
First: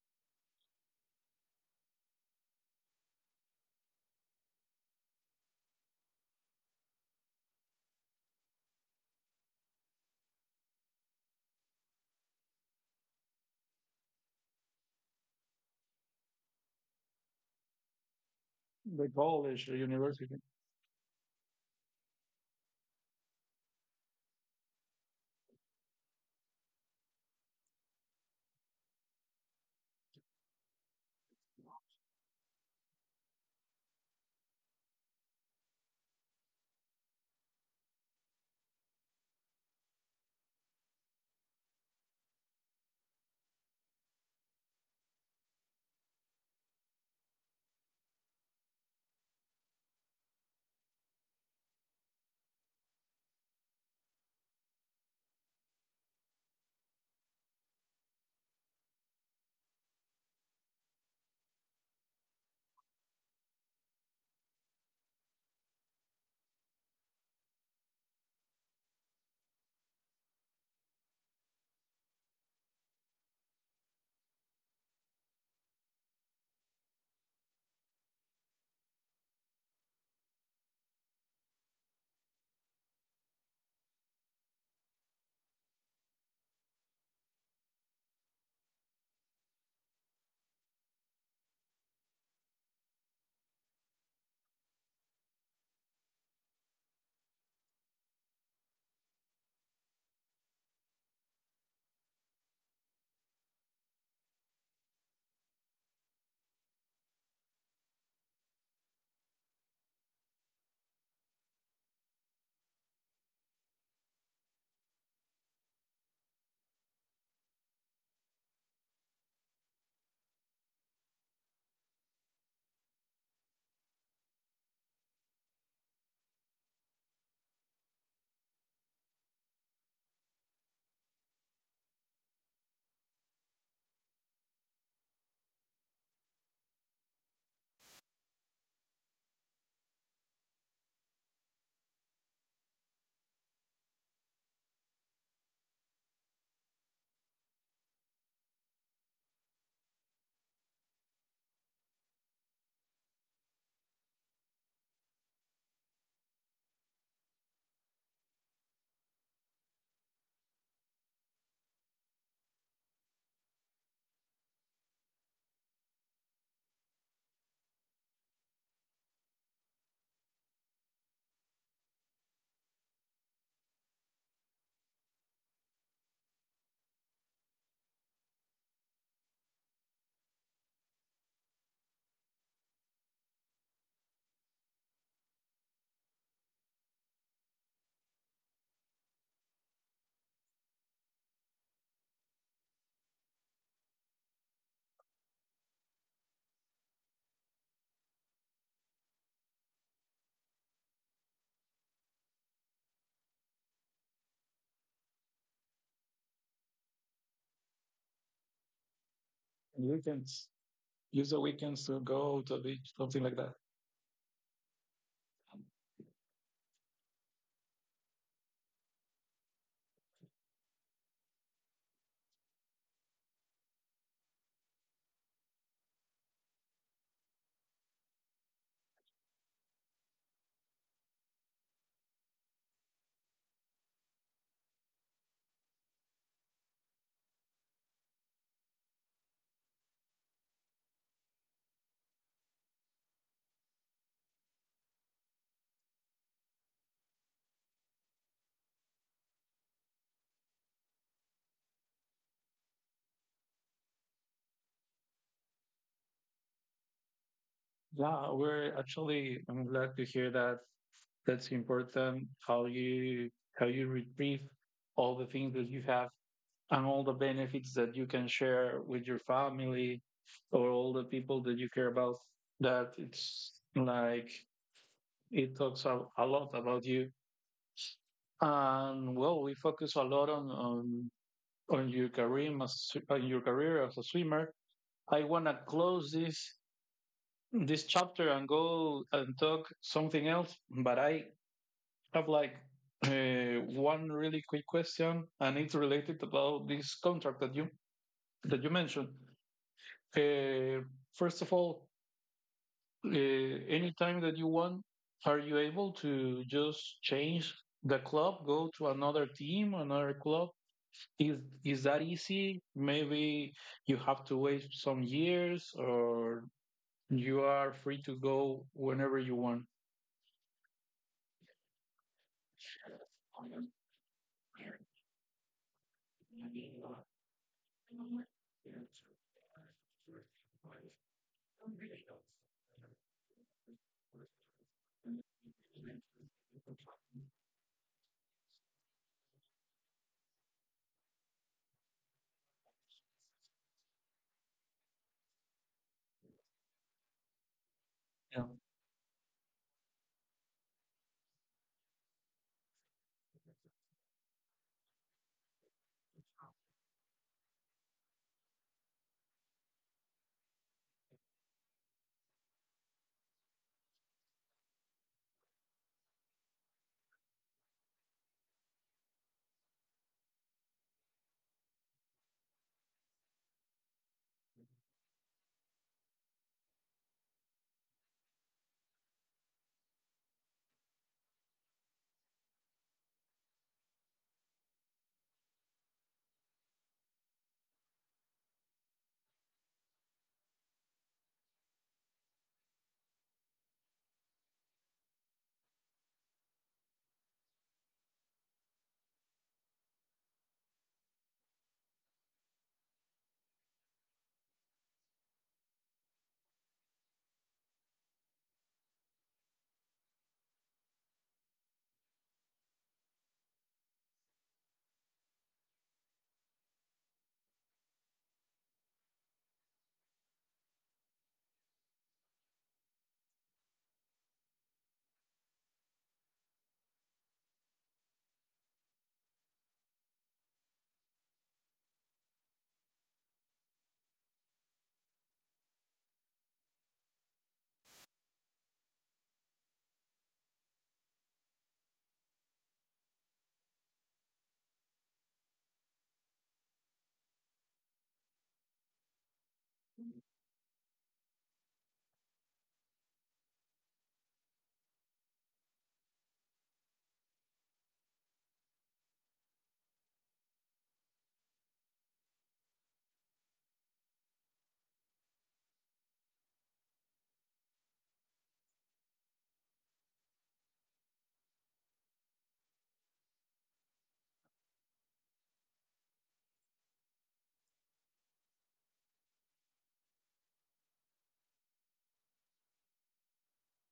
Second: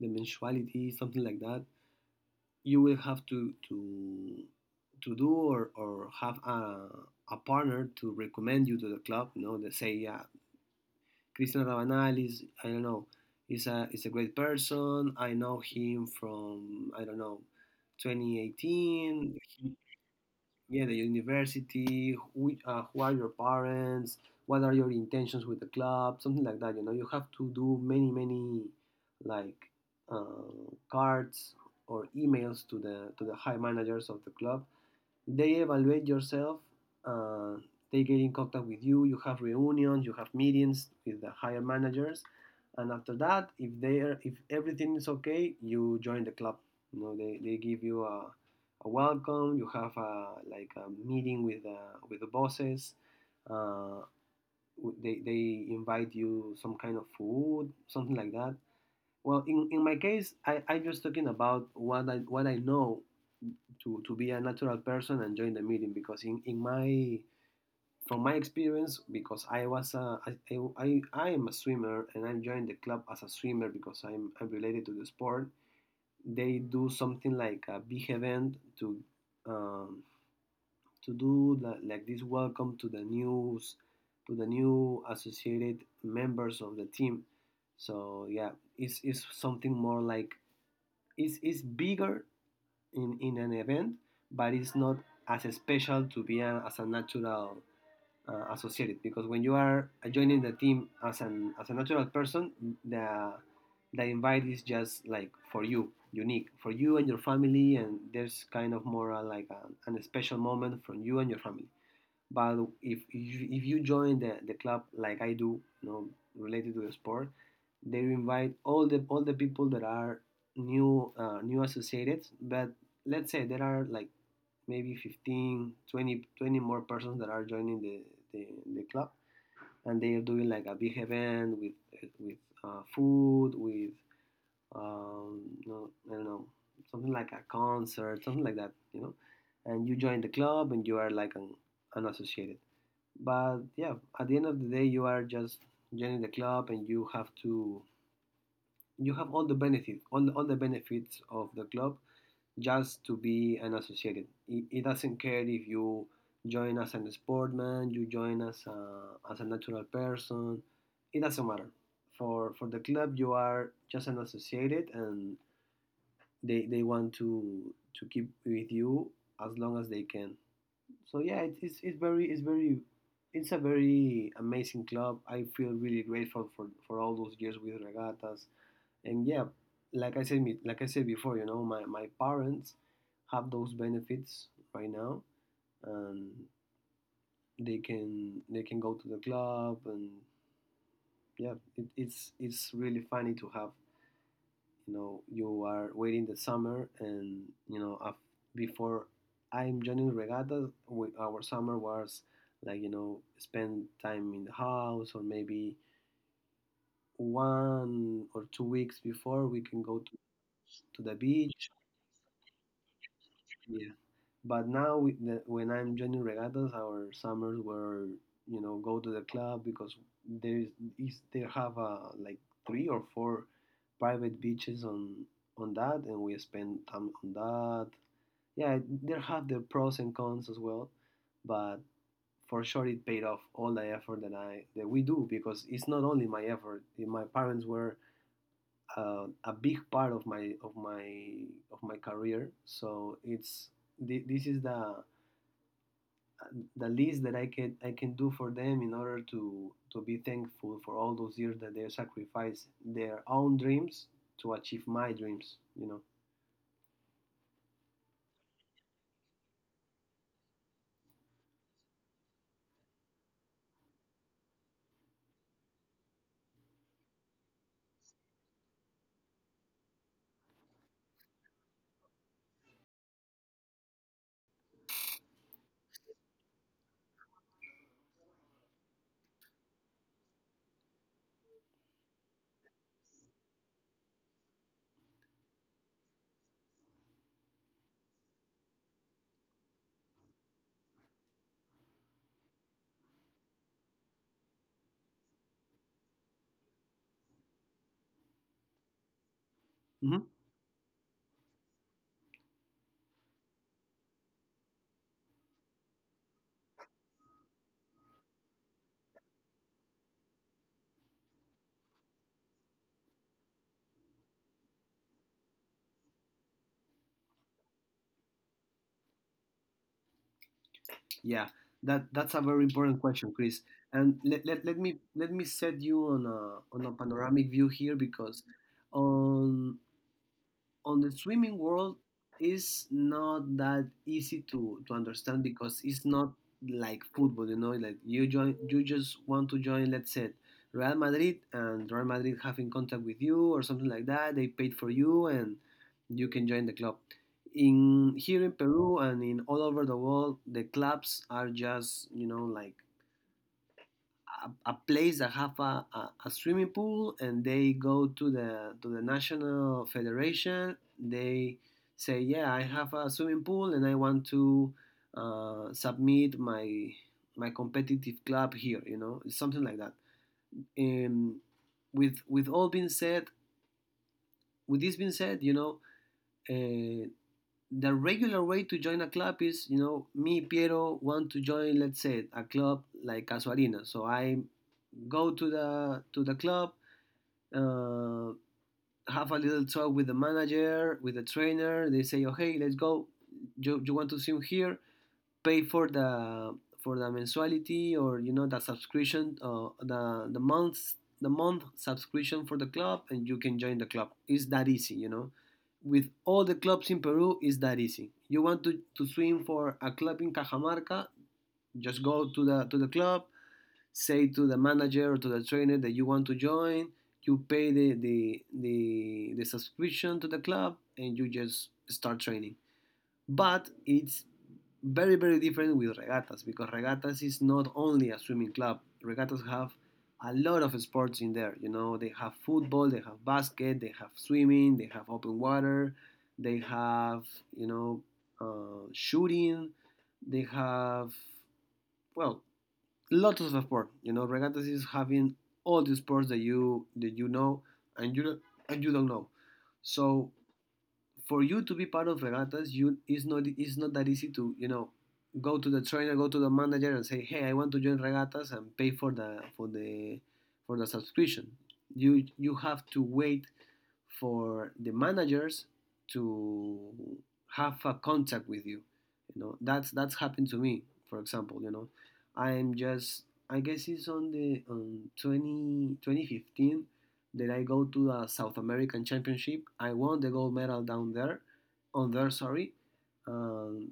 Speaker 2: the mensuality, something like that. You will have to do, or have a partner to recommend you to the club. They say, yeah, Cristian Rabanal is, I don't know, is a, great person. I know him from, I don't know, 2018. Yeah, the university. Who are your parents, what are your intentions with the club, something like that. You know, you have to do many, many, like, cards or emails to the high managers of the club. They evaluate yourself. uh, they get in contact with you, you have reunions, you have meetings with the higher managers. And after that, if they are, if everything is okay, you join the club. You know, they give you a welcome. You have a, like, a meeting with the bosses. uh, they invite you some kind of food, something like that. Well, in my case, I just talking about what I know. To be a natural person and join the meeting, because in my from my experience. Because I am a swimmer, and I joined the club as a swimmer because I'm related to the sport. They do something like a big event to, um, to do like this welcome to the news to the new associated members of the team. So yeah, it's something more like, it's bigger in, an event. But it's not as special to be as a natural, associated, because when you are joining the team as a natural person, the the invite is just like for you, unique for you and your family, and there's kind of more, like, an special moment from you and your family. But if you join the club like I do, related to the sport, they invite all the people that are new, new associated. But let's say there are, like, maybe 15, 20 more persons that are joining the, the club, and they are doing, like, a big event with, with food, with, I don't know, something like a concert, something like that. And you join the club, and you are, like, unassociated. But yeah, at the end of the day, you are just joining the club, and you have all the benefits, all the benefits of the club, just to be unassociated. It doesn't care if you join as an sportman, you join as as a natural person, it doesn't matter. For the club, you are just an associated, and they want to keep with you as long as they can. So yeah, it's a very amazing club. I feel really grateful for all those years with Regatas. And yeah, like I said before, my parents have those benefits right now, and they can go to the club. And yeah, it's really funny to have, you know, you are waiting the summer. And you know af- before I'm joining regatta, our summer was, like, spend time in the house, or maybe 1 or 2 weeks before we can go
Speaker 1: you can
Speaker 2: to the
Speaker 1: use a
Speaker 2: beach.
Speaker 1: weekend, go to the beach, something like that.
Speaker 2: Yeah, but now, when I'm joining Regattas, our summers were, go to the club, because there is they have, like, three or four private beaches on that, and we spend time on that. Yeah, they have their pros and cons as well, but for sure it paid off all the effort that we do, because it's not only my effort. My parents were, a big part of my career, so it's this is the least that I can do for them, in order to be thankful for all those years that they sacrificed their own dreams to achieve my dreams. You know.
Speaker 1: Yeah, we're actually, I'm glad to hear that. That's important how you retrieve all the things that you have and all the benefits that you can share with your family or all the people that you care about, that it's like it talks a lot about you. And well, we focus a lot on your on your career as a swimmer. I want to close this chapter and go and talk something else, but I have like one really quick question, and it's related about this contract that you mentioned.
Speaker 2: Mhm.
Speaker 1: Uh, First of all, uh, anytime that you want, are you able to just change the club, go to another team, another club? Is is that easy? Maybe you have to wait some years, or you are free to go whenever you want.
Speaker 2: Yeah, that's a very important question, Chris. And let me set you on a panoramic view here, because on on the swimming world is not that easy to understand, because it's not like football. You know, like, you just want to join, let's say, Real Madrid, and Real Madrid have in contact with you or something like that. They paid for you and you can join the club. In here in Peru, and in all over the world, the clubs are just, you know, like a place that have a swimming pool, and they go to the national federation. They say, yeah, I have a swimming pool and I want to, submit my competitive club here, you know, something like that. um, with with all being said with this being said, you know, uh, the regular way to join a club is, you know, me, Piero, want to join, let's say, a club like Casuarina. So I go to the club, uh, have a little talk with the manager, with the trainer. They say, okay, let's go. You want to swim here? Pay for the mensuality, or, you know, the subscription, the months the month subscription for the club, and you can join the club. It's that easy, you know, with all the clubs in Peru. It's that easy. You want to swim for a club in Cajamarca? Just go to the club, say to the manager or to the trainer that you want to join. You pay the subscription to the club, and you just start training. But it's very, very different with Regatas, because Regatas is not only a swimming club. Regatas have a lot of sports in there, you know. They have football, they have basket, they have swimming, they have open water, they have, you know, shooting, they have, well, lots of sport. You know, Regatas is having all the sports that you know, and you, and you don't know. So for you to be part of Regattas, you it's not that easy to, you know, go to the trainer, go to the manager, and say, hey, I want to join Regattas and pay for the for the for the subscription. You have to wait for the managers to have a contact with you. You know, that's happened to me, for example. You know, I'm just I guess it's on 20, 2015. Then I go to the South American Championship. I won the gold medal on there. Sorry. Um,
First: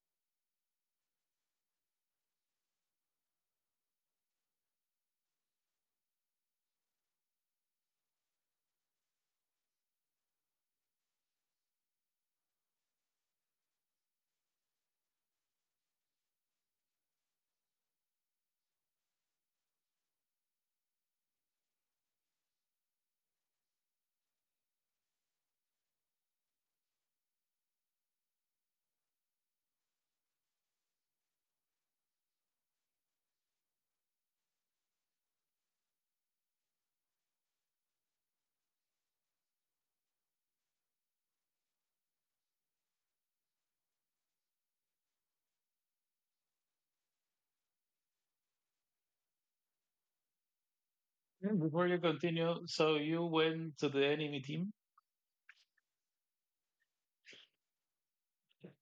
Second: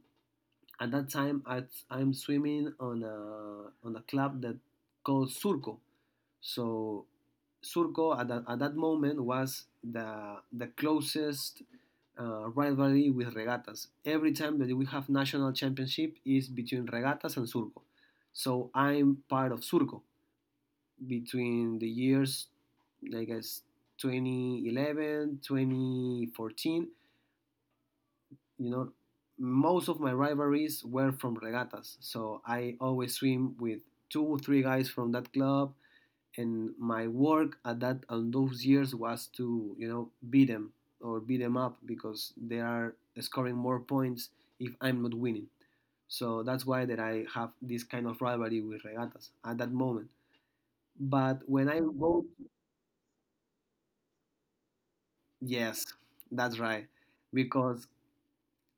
Speaker 2: at that time, I'm swimming on a club that called Surco. So Surco at that moment was the closest, rivalry with Regattas. Every time that we have national championship is between Regattas and Surco. So I'm part of Surco between the years, I guess, 2011, 2014, you know, most of my rivalries were from Regattas. So I always swim with two or three guys from that club. And my work at that on those years was to, you know, beat them, or beat them up because they are scoring more points if I'm not winning. So that's why that I have this kind of rivalry with Regattas at that moment.
Speaker 1: Yeah,
Speaker 2: But when I
Speaker 1: before you
Speaker 2: go.
Speaker 1: continue, so you went to the enemy team?
Speaker 2: Yes, that's right. Because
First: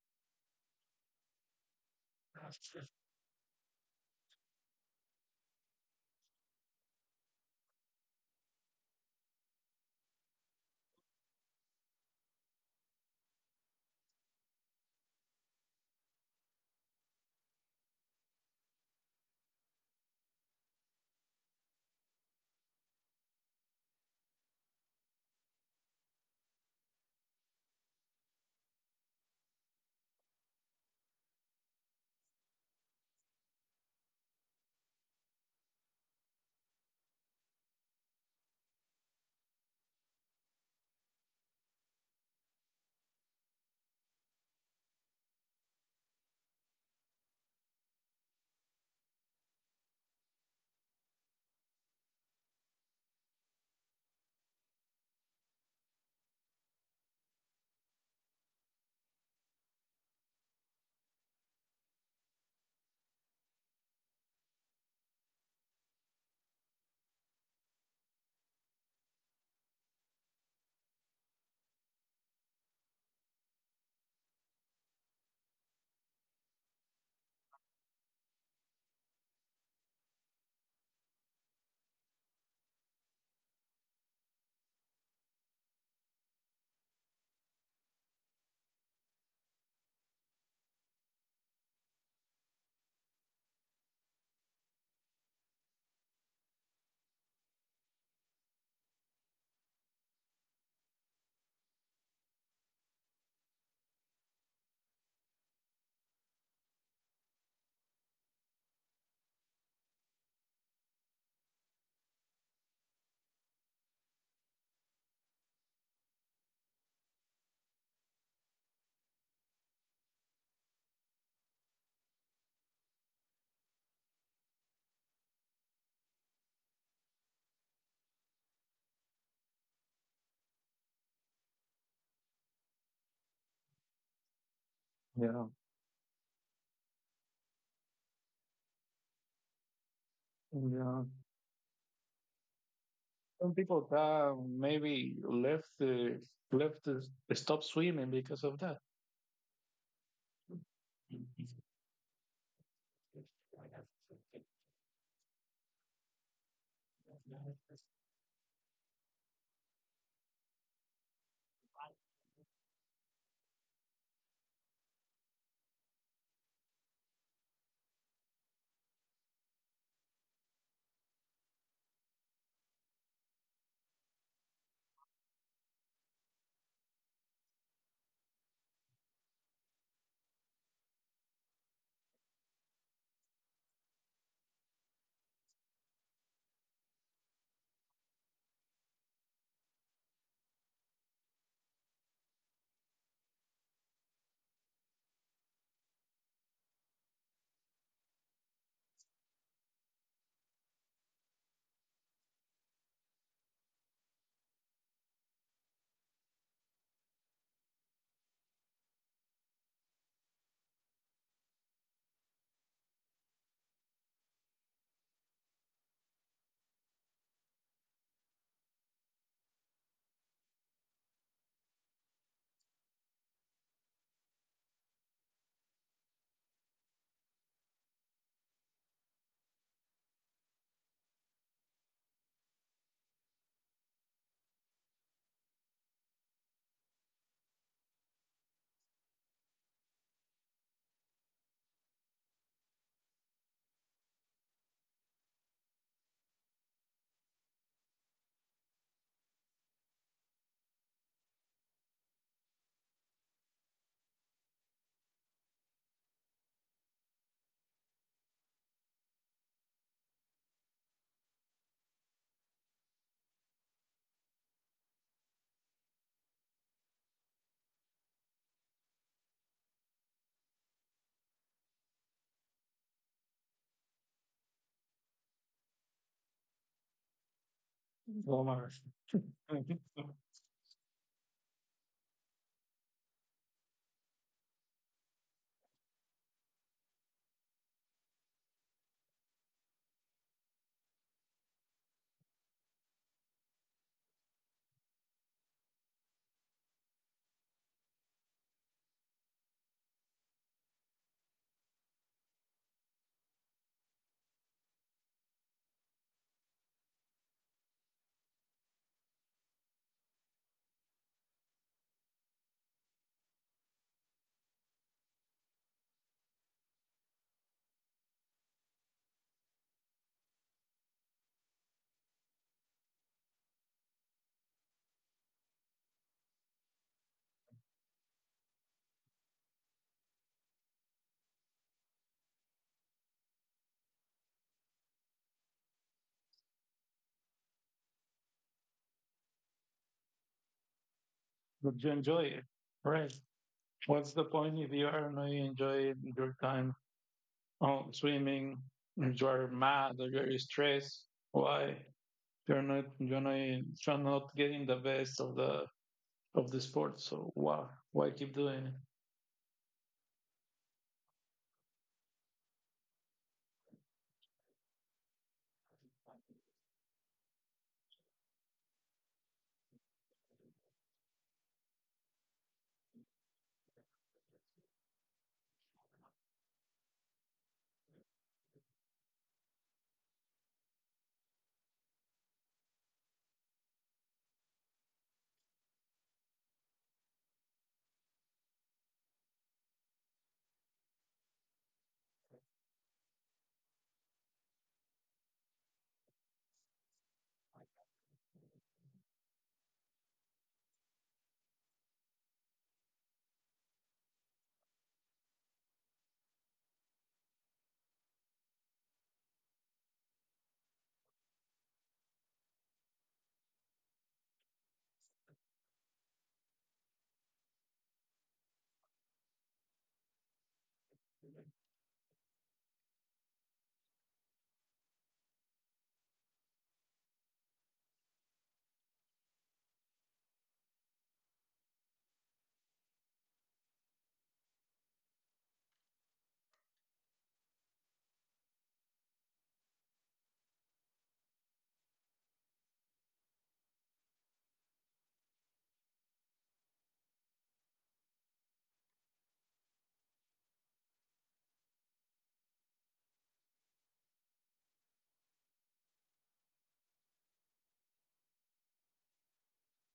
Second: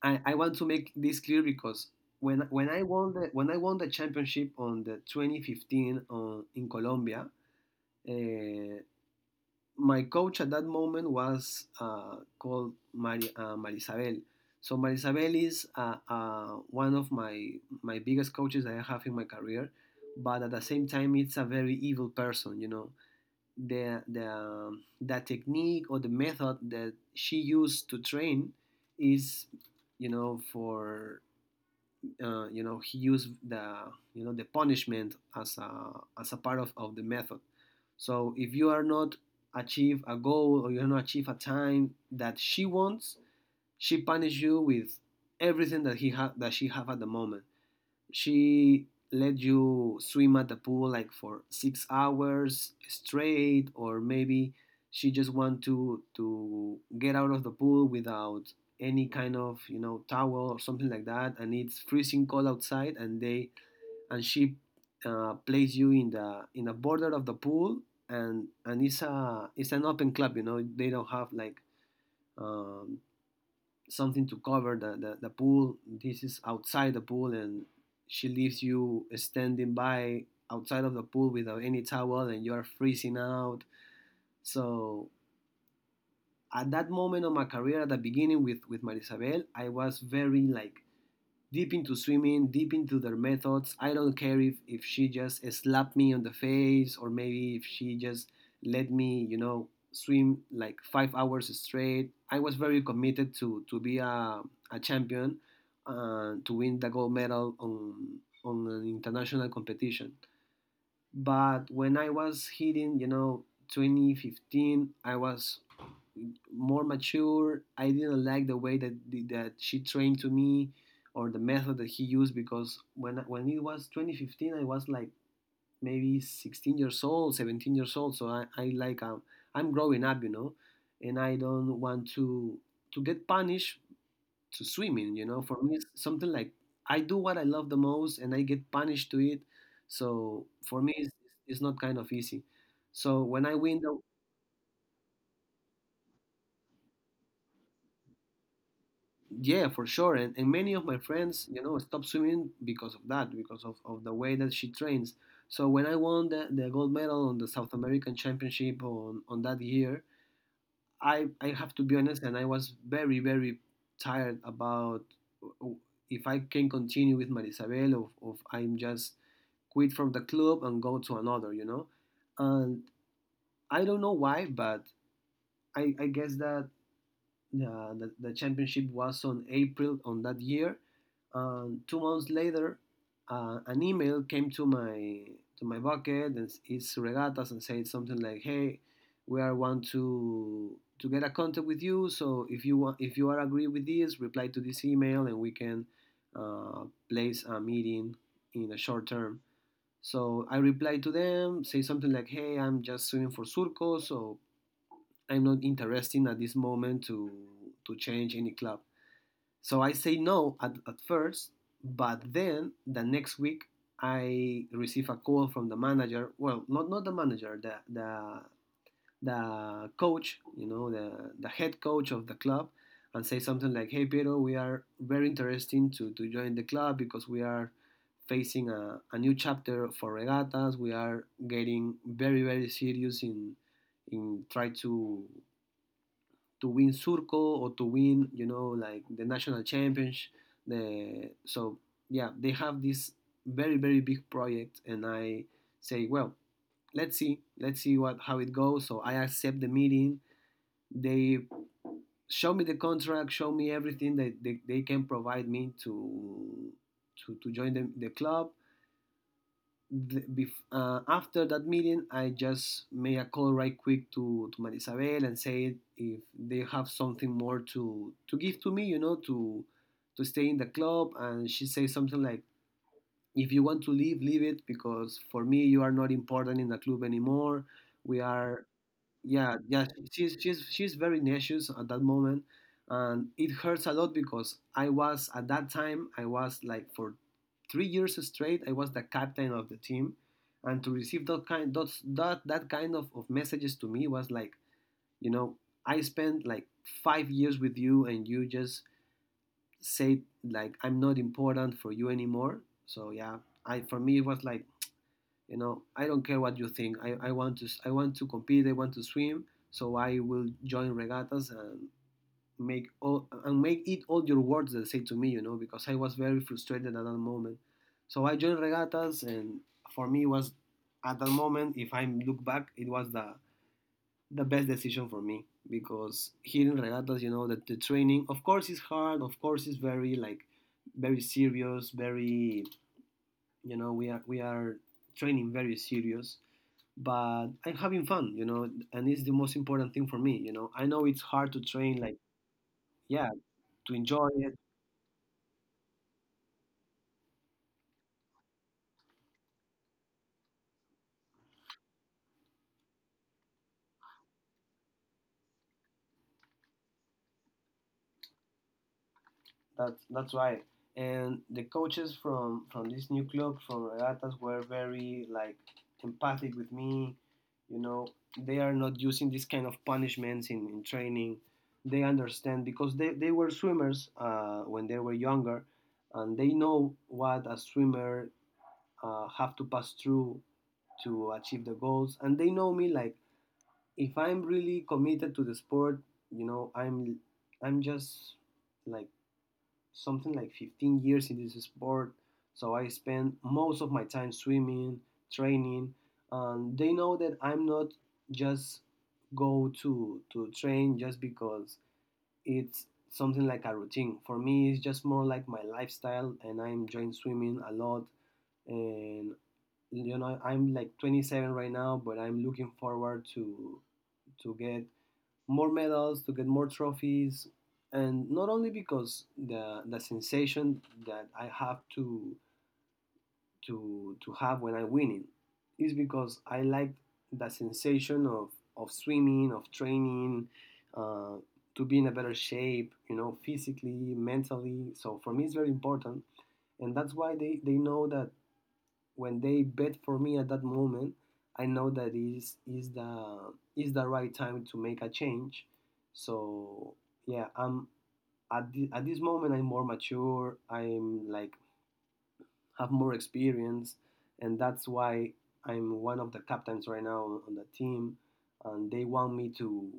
Speaker 2: I want to make this clear, because when I won the when I won the championship on the 2015, in Colombia. uh, my coach at that moment was, called Marisabel. So Marisabel is, one of my biggest coaches that I have in my career, but at the same time, it's a very evil person. You know, the technique or the method that she used to train is, you know, for, he used the the punishment as a, as a of the method. So if you are not achieve a goal, or you're not achieve a time that she wants, she punish you with everything that that she have at the moment. She let you swim at the pool, like, for 6 hours straight, or maybe she just want to get out of the pool without any kind of, you know, towel or something like that. And it's freezing cold outside, and they and she, plays you in the border of the pool. And it's an open club, you know. They don't have, like, um, something to cover the pool. This is outside the pool, and she leaves you standing by outside of the pool without any towel, and you're freezing out. So at that moment of my career, at the beginning with Marisabel, I was very like deep into swimming, deep into their methods. I don't care if she just slapped me on the face or maybe if she just let me, you know, swim like 5 hours straight. I was very committed to be a champion, to win the gold medal on an international competition. But when I was hitting, you know, 2015, I was more mature. I didn't like the way that she trained to me or the method that he used because when it was 2015, I was like maybe 16 years old, 17 years old. So I like I'm growing up, you know, and I don't want to get punished to swimming, you know,
Speaker 1: Yeah,
Speaker 2: for me it's something like I do what I love the most and I get punished to it. So for me
Speaker 1: yeah.
Speaker 2: it's not kind of easy. So when I
Speaker 1: Some
Speaker 2: win
Speaker 1: people
Speaker 2: the,
Speaker 1: die, maybe left the stop swimming because of that.
Speaker 2: yeah, for sure. And many of my friends, you know, stop swimming because of that, because of the way that she trains. So when I won the gold medal on the South American championship on that year, I have to be honest, and I was very very tired about w- if I can continue with Marisabel or if I'm just quit from the club and go to another, you know. And I don't know why, but I guess that the championship was on April on that year. And 2 months later, an email came to my bucket and it's regatas and said something like, "Hey, we are want to get a contact with you. So if you want, if you are agree with this, reply to this email and we can uh, place a meeting in a short term." So I replied to them, say something like, "Hey, I'm just swimming for Surco, so I'm not interested at this moment to change any club. So I say no at first, but then the next week I receive a call from the manager. Well, not the manager, the coach, you know, the head coach of the club, and say something like, "Hey, Pedro, we are very interested to join the club because we are, facing a new chapter for regattas. We are getting very very serious in try to win Surco or to win, you know, like the national championship. The, so yeah, they have this very very big project, and I say, well, let's see what how it goes. So I accept the meeting. They show me the contract, show me everything that they can provide me to join the club the, after that meeting, I just made a call right quick to Maria Isabel and said if they have something more to give to me, you know, to stay in the club. And she said something like, if you want to leave, leave it because for me, you are not important in the club anymore. We are,
Speaker 1: Omar,
Speaker 2: yeah, yeah, she's very nauseous at that moment, and it hurts a lot because I was at that time I was like for 3 years straight I was the captain of the team, and to receive that kind those, that kind of messages to me was like, you know, I spent like 5 years with you and you just say like I'm not important for you anymore. So yeah, I for me it was like, you know, I don't care what you think I want to compete, I want to swim. So I will join regattas and make all and make it all your words that say to me, you know, because I was very frustrated at that moment. So I joined regattas and for me was at that moment if I look back it was the best decision for me because here in regattas, you know, that the training of course is hard, of course it's very like very serious very, you know, we are training very serious, but I'm having fun, you know, and it's the most important thing for me, you know. I know it's hard to
Speaker 1: but you
Speaker 2: train, like,
Speaker 1: enjoy it, right?
Speaker 2: yeah, to
Speaker 1: What's the
Speaker 2: enjoy it.
Speaker 1: point if you are not enjoying your time on swimming? You are mad or you are stressed. Why you're not you're not you're not getting the best of the sport? So why keep doing it?
Speaker 2: That's right. And the coaches from this new club from Regatas were very like empathic with me, you know. They are not using this kind of punishments in training. They understand because they were swimmers when they were younger, and they know what a swimmer have to pass through to achieve the goals. And they know me like if I'm really committed to the sport, you know, I'm just like something like 15 years in this sport, so I spend most of my time swimming, training, and they know that I'm not just go to train just because it's something like a routine. For me, it's just more like my lifestyle, and I'm enjoying swimming a lot. And you know, I'm like 27 right now, but I'm looking forward to get more medals, to get more trophies, and not only because the sensation that I have to have when I am winning is because I like the sensation of swimming, of training, uh, to be in a better shape, you know, physically, mentally. So for me, it's very important, and that's why they know that when they bet for me at that moment, I know that is the right time to make a change. So yeah, I'm at the, at this moment I'm more mature. I'm like have more experience, and that's why I'm one of the captains right now on the team, and they want me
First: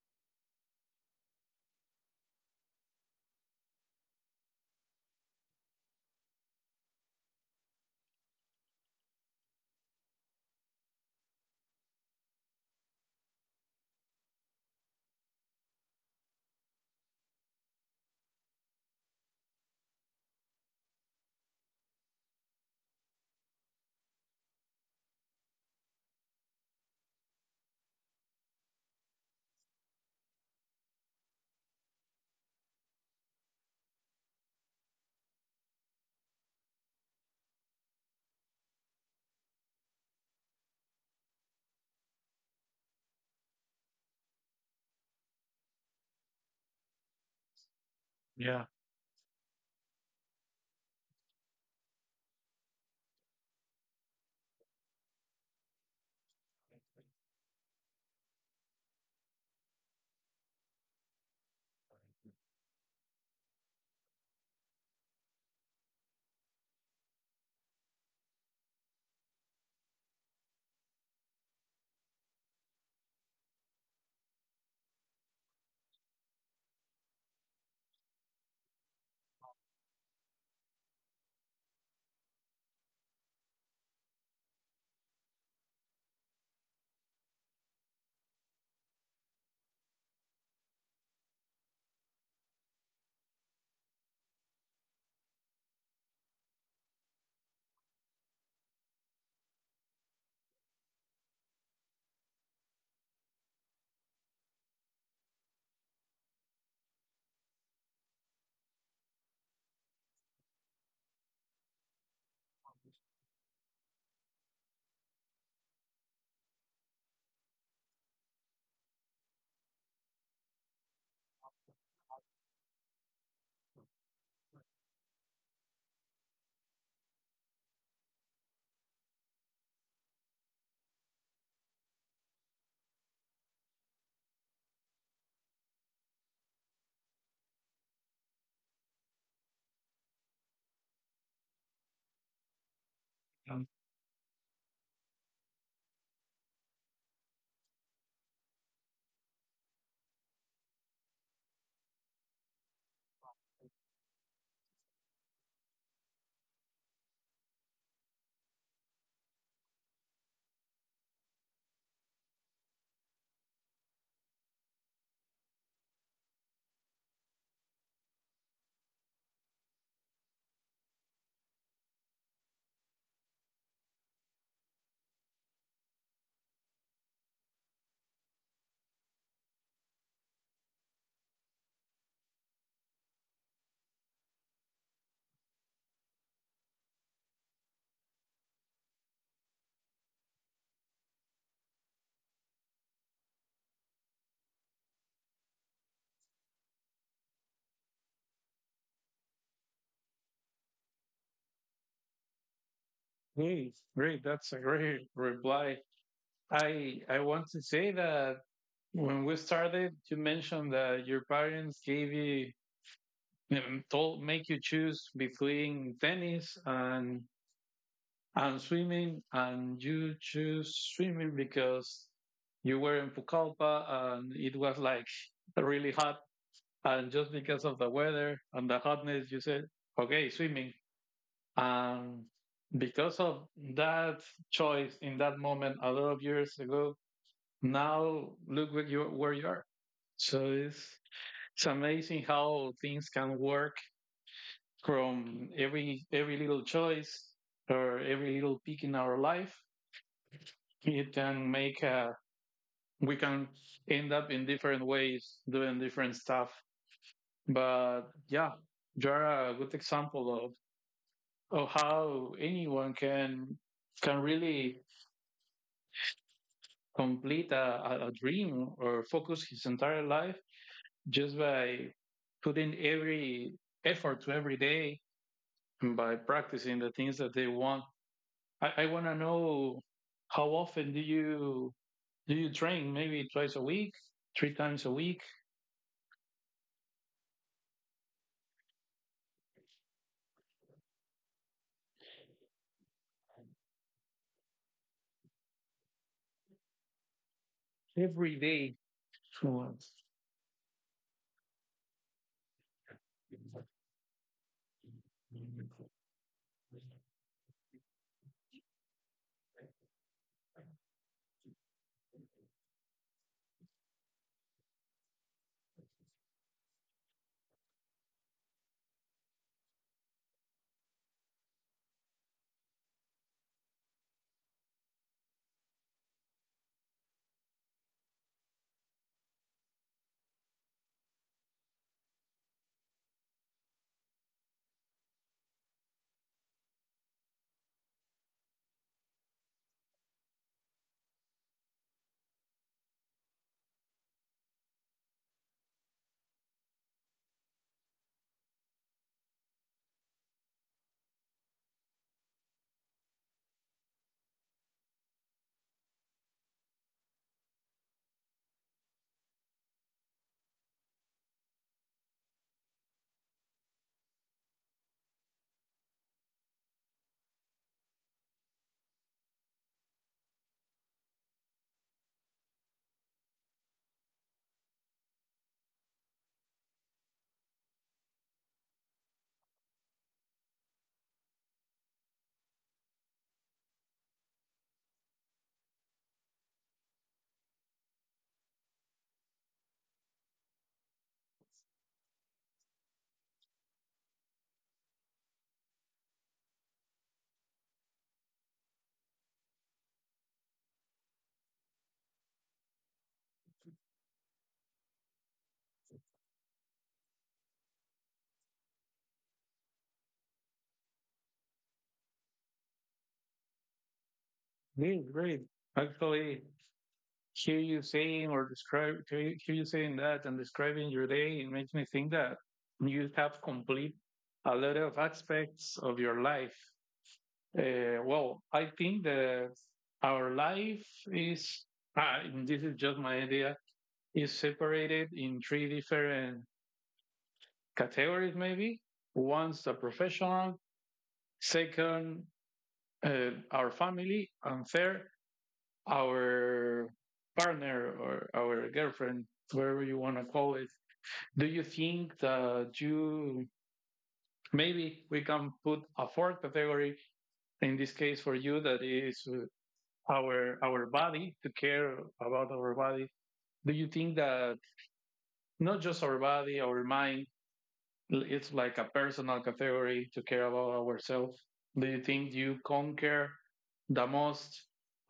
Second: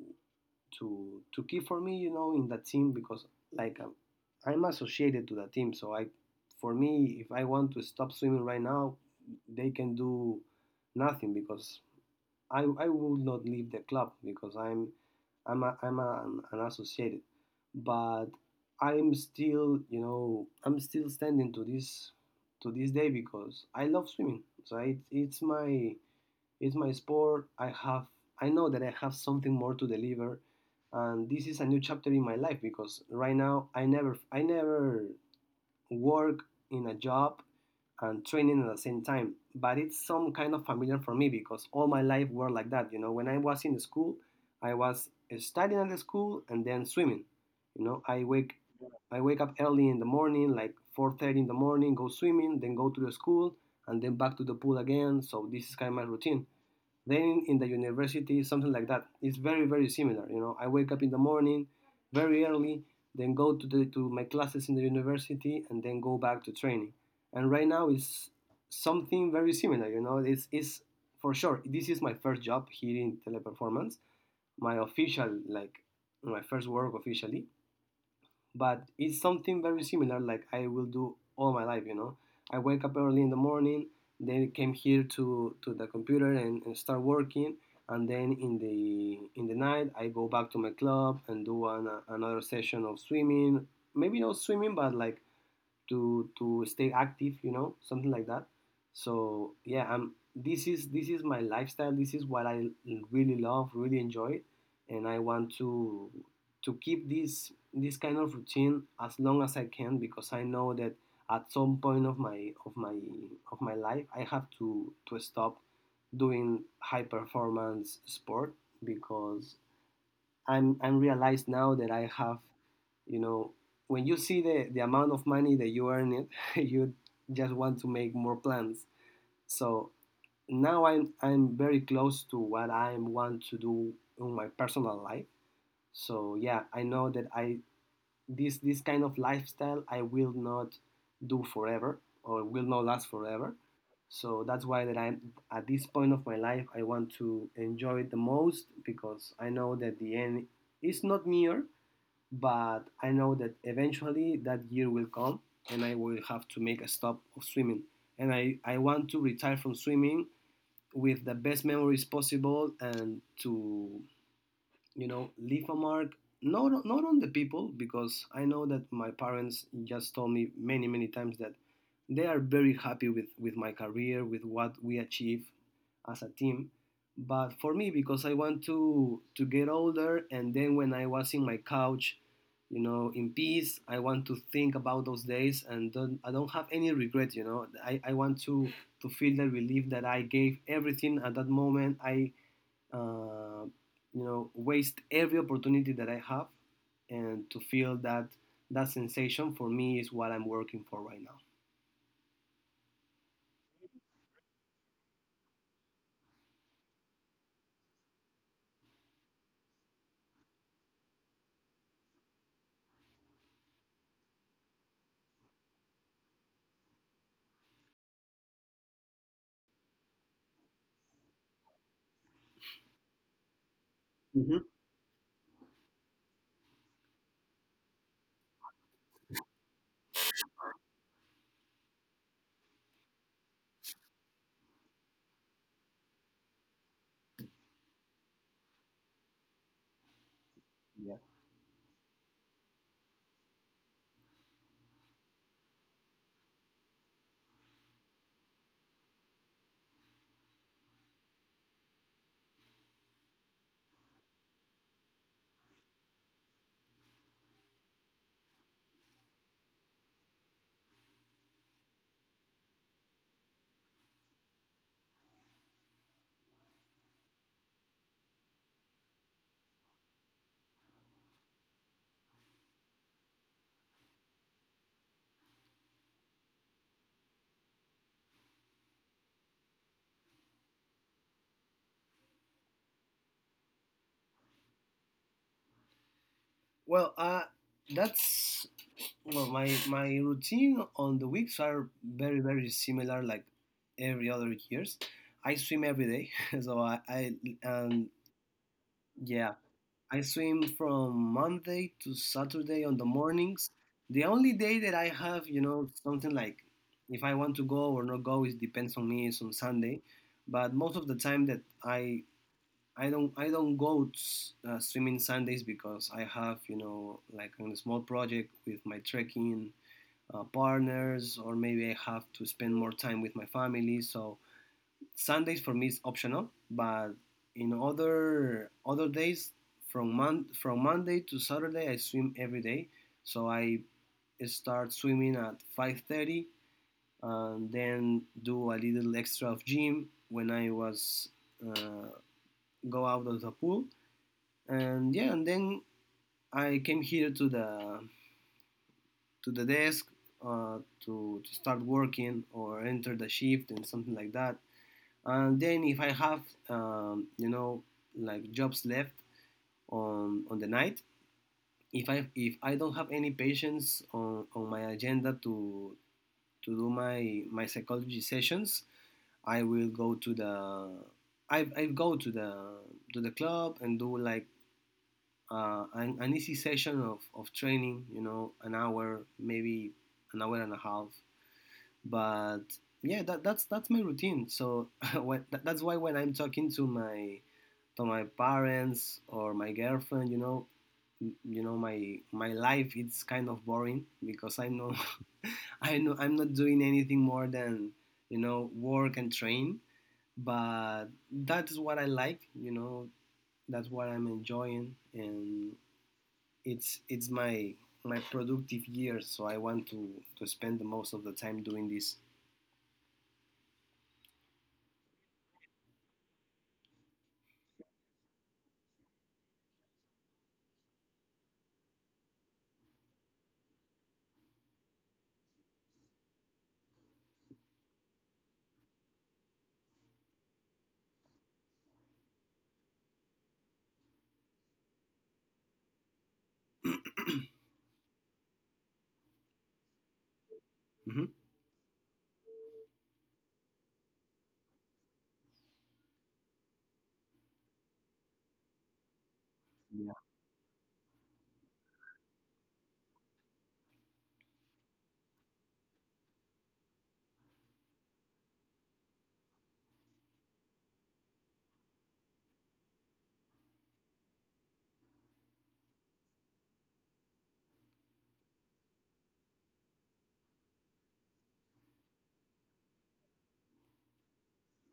Speaker 2: to keep for me, you know, in that team because like I'm associated to that team. So I, for me, if I want to stop swimming right now, they can do nothing because I will not leave the club because I'm I'm a, I'm a, an associated, but I'm still, you know, I'm still standing to this day because I love swimming. So it, it's my sport. I have I know that I have something more to deliver and this is a new chapter in my life because right now I never work in a job and training at the same time. But it's some kind of familiar for me because all my life were like that. You know, when I was in school, I was studying at the school and then swimming. You know, I wake up early in the morning, like 4:30 in the morning, go swimming, then go to the school, and then back to the pool again. So this is kind of my routine. Then in the university, something like that. It's very very similar. You know, I wake up in the morning, very early, then go to the to my classes in the university, and then go back to training. And right now it's something very similar. You know, it's for sure. This is my first job here in Teleperformance, my official like my first work officially, but it's something very similar like I will do all my life, you know. I wake up early in the morning, then came here to the computer and start working, and then in the night I go back to my club and do an, another session of swimming, maybe not swimming but like to stay active, you know, something like that. So yeah I'm this is my lifestyle, this is what I really love really enjoy, and I want to keep this this kind of routine as long as I can because I know that at some point of my of my life I have to stop doing high performance sport because I'm realized now that I have, you know, when you see the amount of money that you earn it you just want to make more plans. So now I'm very close to what I want to do in my personal life. So yeah, I know that I this this kind of lifestyle I will not do forever or will not last forever.
Speaker 1: Um,
Speaker 2: So that's why that I'm at this point of my life I want to enjoy it the most because I know that the end is not near, but I know that eventually that year will come and I will have to make a stop of swimming. And I want to retire from swimming with the best memories possible and to leave a mark, not on the people, because I know that my parents just told me many many times that they are very happy with my career, with what we achieve as a team. But for me, because I want to get older, and then when I was in my couch, in peace, I want to think about those days and don't, I don't have any regret. I want to feel the relief that I gave everything at that moment. I uh, you know waste every opportunity that I have, and to feel that that sensation for me is what I'm working for right now.
Speaker 1: Hey, great. That's a great reply. I want to say that when we started, you mentioned that your parents gave you told make you choose between tennis and swimming, and you choose swimming because you were in Pucallpa and it
Speaker 2: Hmm.
Speaker 1: was like really hot, and just because of the weather and the hotness, you said, "Okay, swimming." And because of that choice in that moment, a lot of years ago, now look where you are. So it's
Speaker 2: Yeah.
Speaker 1: it's amazing how things can work from every little choice or every little peak in our life. It can make a we can end up in different ways doing different stuff. But yeah, you're a good example of how anyone can really complete a dream or focus his entire life just by putting every effort to every day and by practicing the things that they want. I want to know how often do you train? Maybe twice a week, three times a week.
Speaker 2: Well, that's well my routine on the weeks are very very similar, like every other years. I swim every day, so I and yeah I swim from Monday to Saturday on the mornings. The only day that I have, something like if I want to go or not go, it depends on me. It's on Sunday, but most of the time that I don't go swimming Sundays, because I have, a small project with my trekking partners, or maybe I have to spend more time with my family. So Sundays for me is optional, but in other days, from from Monday to Saturday, I swim every day. So I start swimming at 5:30, and then do a little extra of gym when I was, uh, go out of the pool, and yeah, and then I came here to the desk, uh, to start working or enter the shift and something like that. And then if I have, um, you know jobs left on the night, if I don't have any patients on my agenda to do my psychology sessions, I will go to the, I go to the club and do like, an easy session of training, an hour, maybe an hour and a half. But yeah, that's my routine. So that's why, when I'm talking to my parents or my girlfriend, my life, it's kind of boring, because I know I know I'm not doing anything more than, work and train. But that's what I like. That's what I'm enjoying, and it's my productive years. So I want to spend the most of the time doing this.
Speaker 1: Great, great. Actually, hear you saying or describe hear you saying that and describing your day it makes me think that you have complete a lot of aspects of your life. Well, I think that our life is, ah, and this is just my idea, is separated in three different categories, maybe. One's the professional,
Speaker 2: Hmm.
Speaker 1: second, our family, and third, our partner or our girlfriend, whatever you want to
Speaker 2: Yeah.
Speaker 1: call it. Do you think that you, maybe we can put a fourth category in this case for you that is, our body, to care about our body? Do you think that, not just our body, our mind, it's like a personal category to care about ourselves? Do you think you conquer the most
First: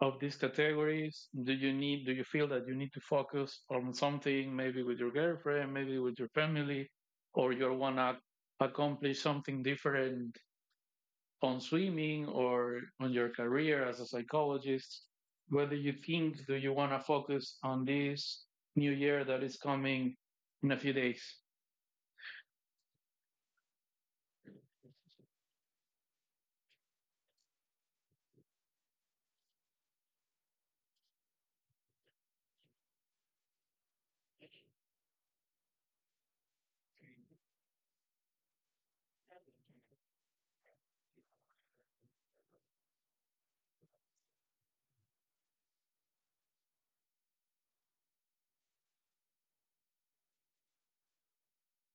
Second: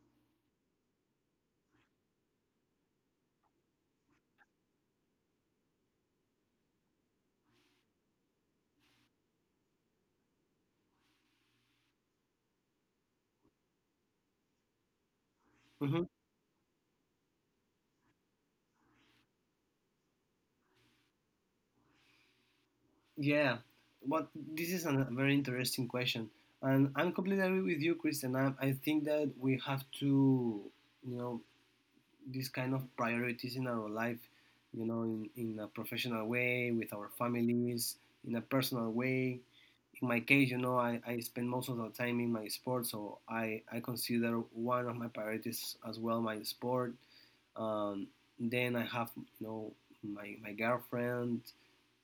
Speaker 1: of these categories? Do you need, do you feel that you need to focus on something? Maybe with your girlfriend, maybe with your family, or you want to accomplish something different on swimming or on your career as a psychologist? What do you
Speaker 2: Hmm.
Speaker 1: think? Do you want to focus on this new year that is coming in a few days?
Speaker 2: Yeah, but this is a very interesting question, and I'm completely agree with you, Christian. I think that we have to, you know, this kind of priorities in our life, you know, in a professional way, with our families, in a personal way. In my case, I spend most of the time in my sport, so I consider one of my priorities as well my sport. Um, then I have, my girlfriend,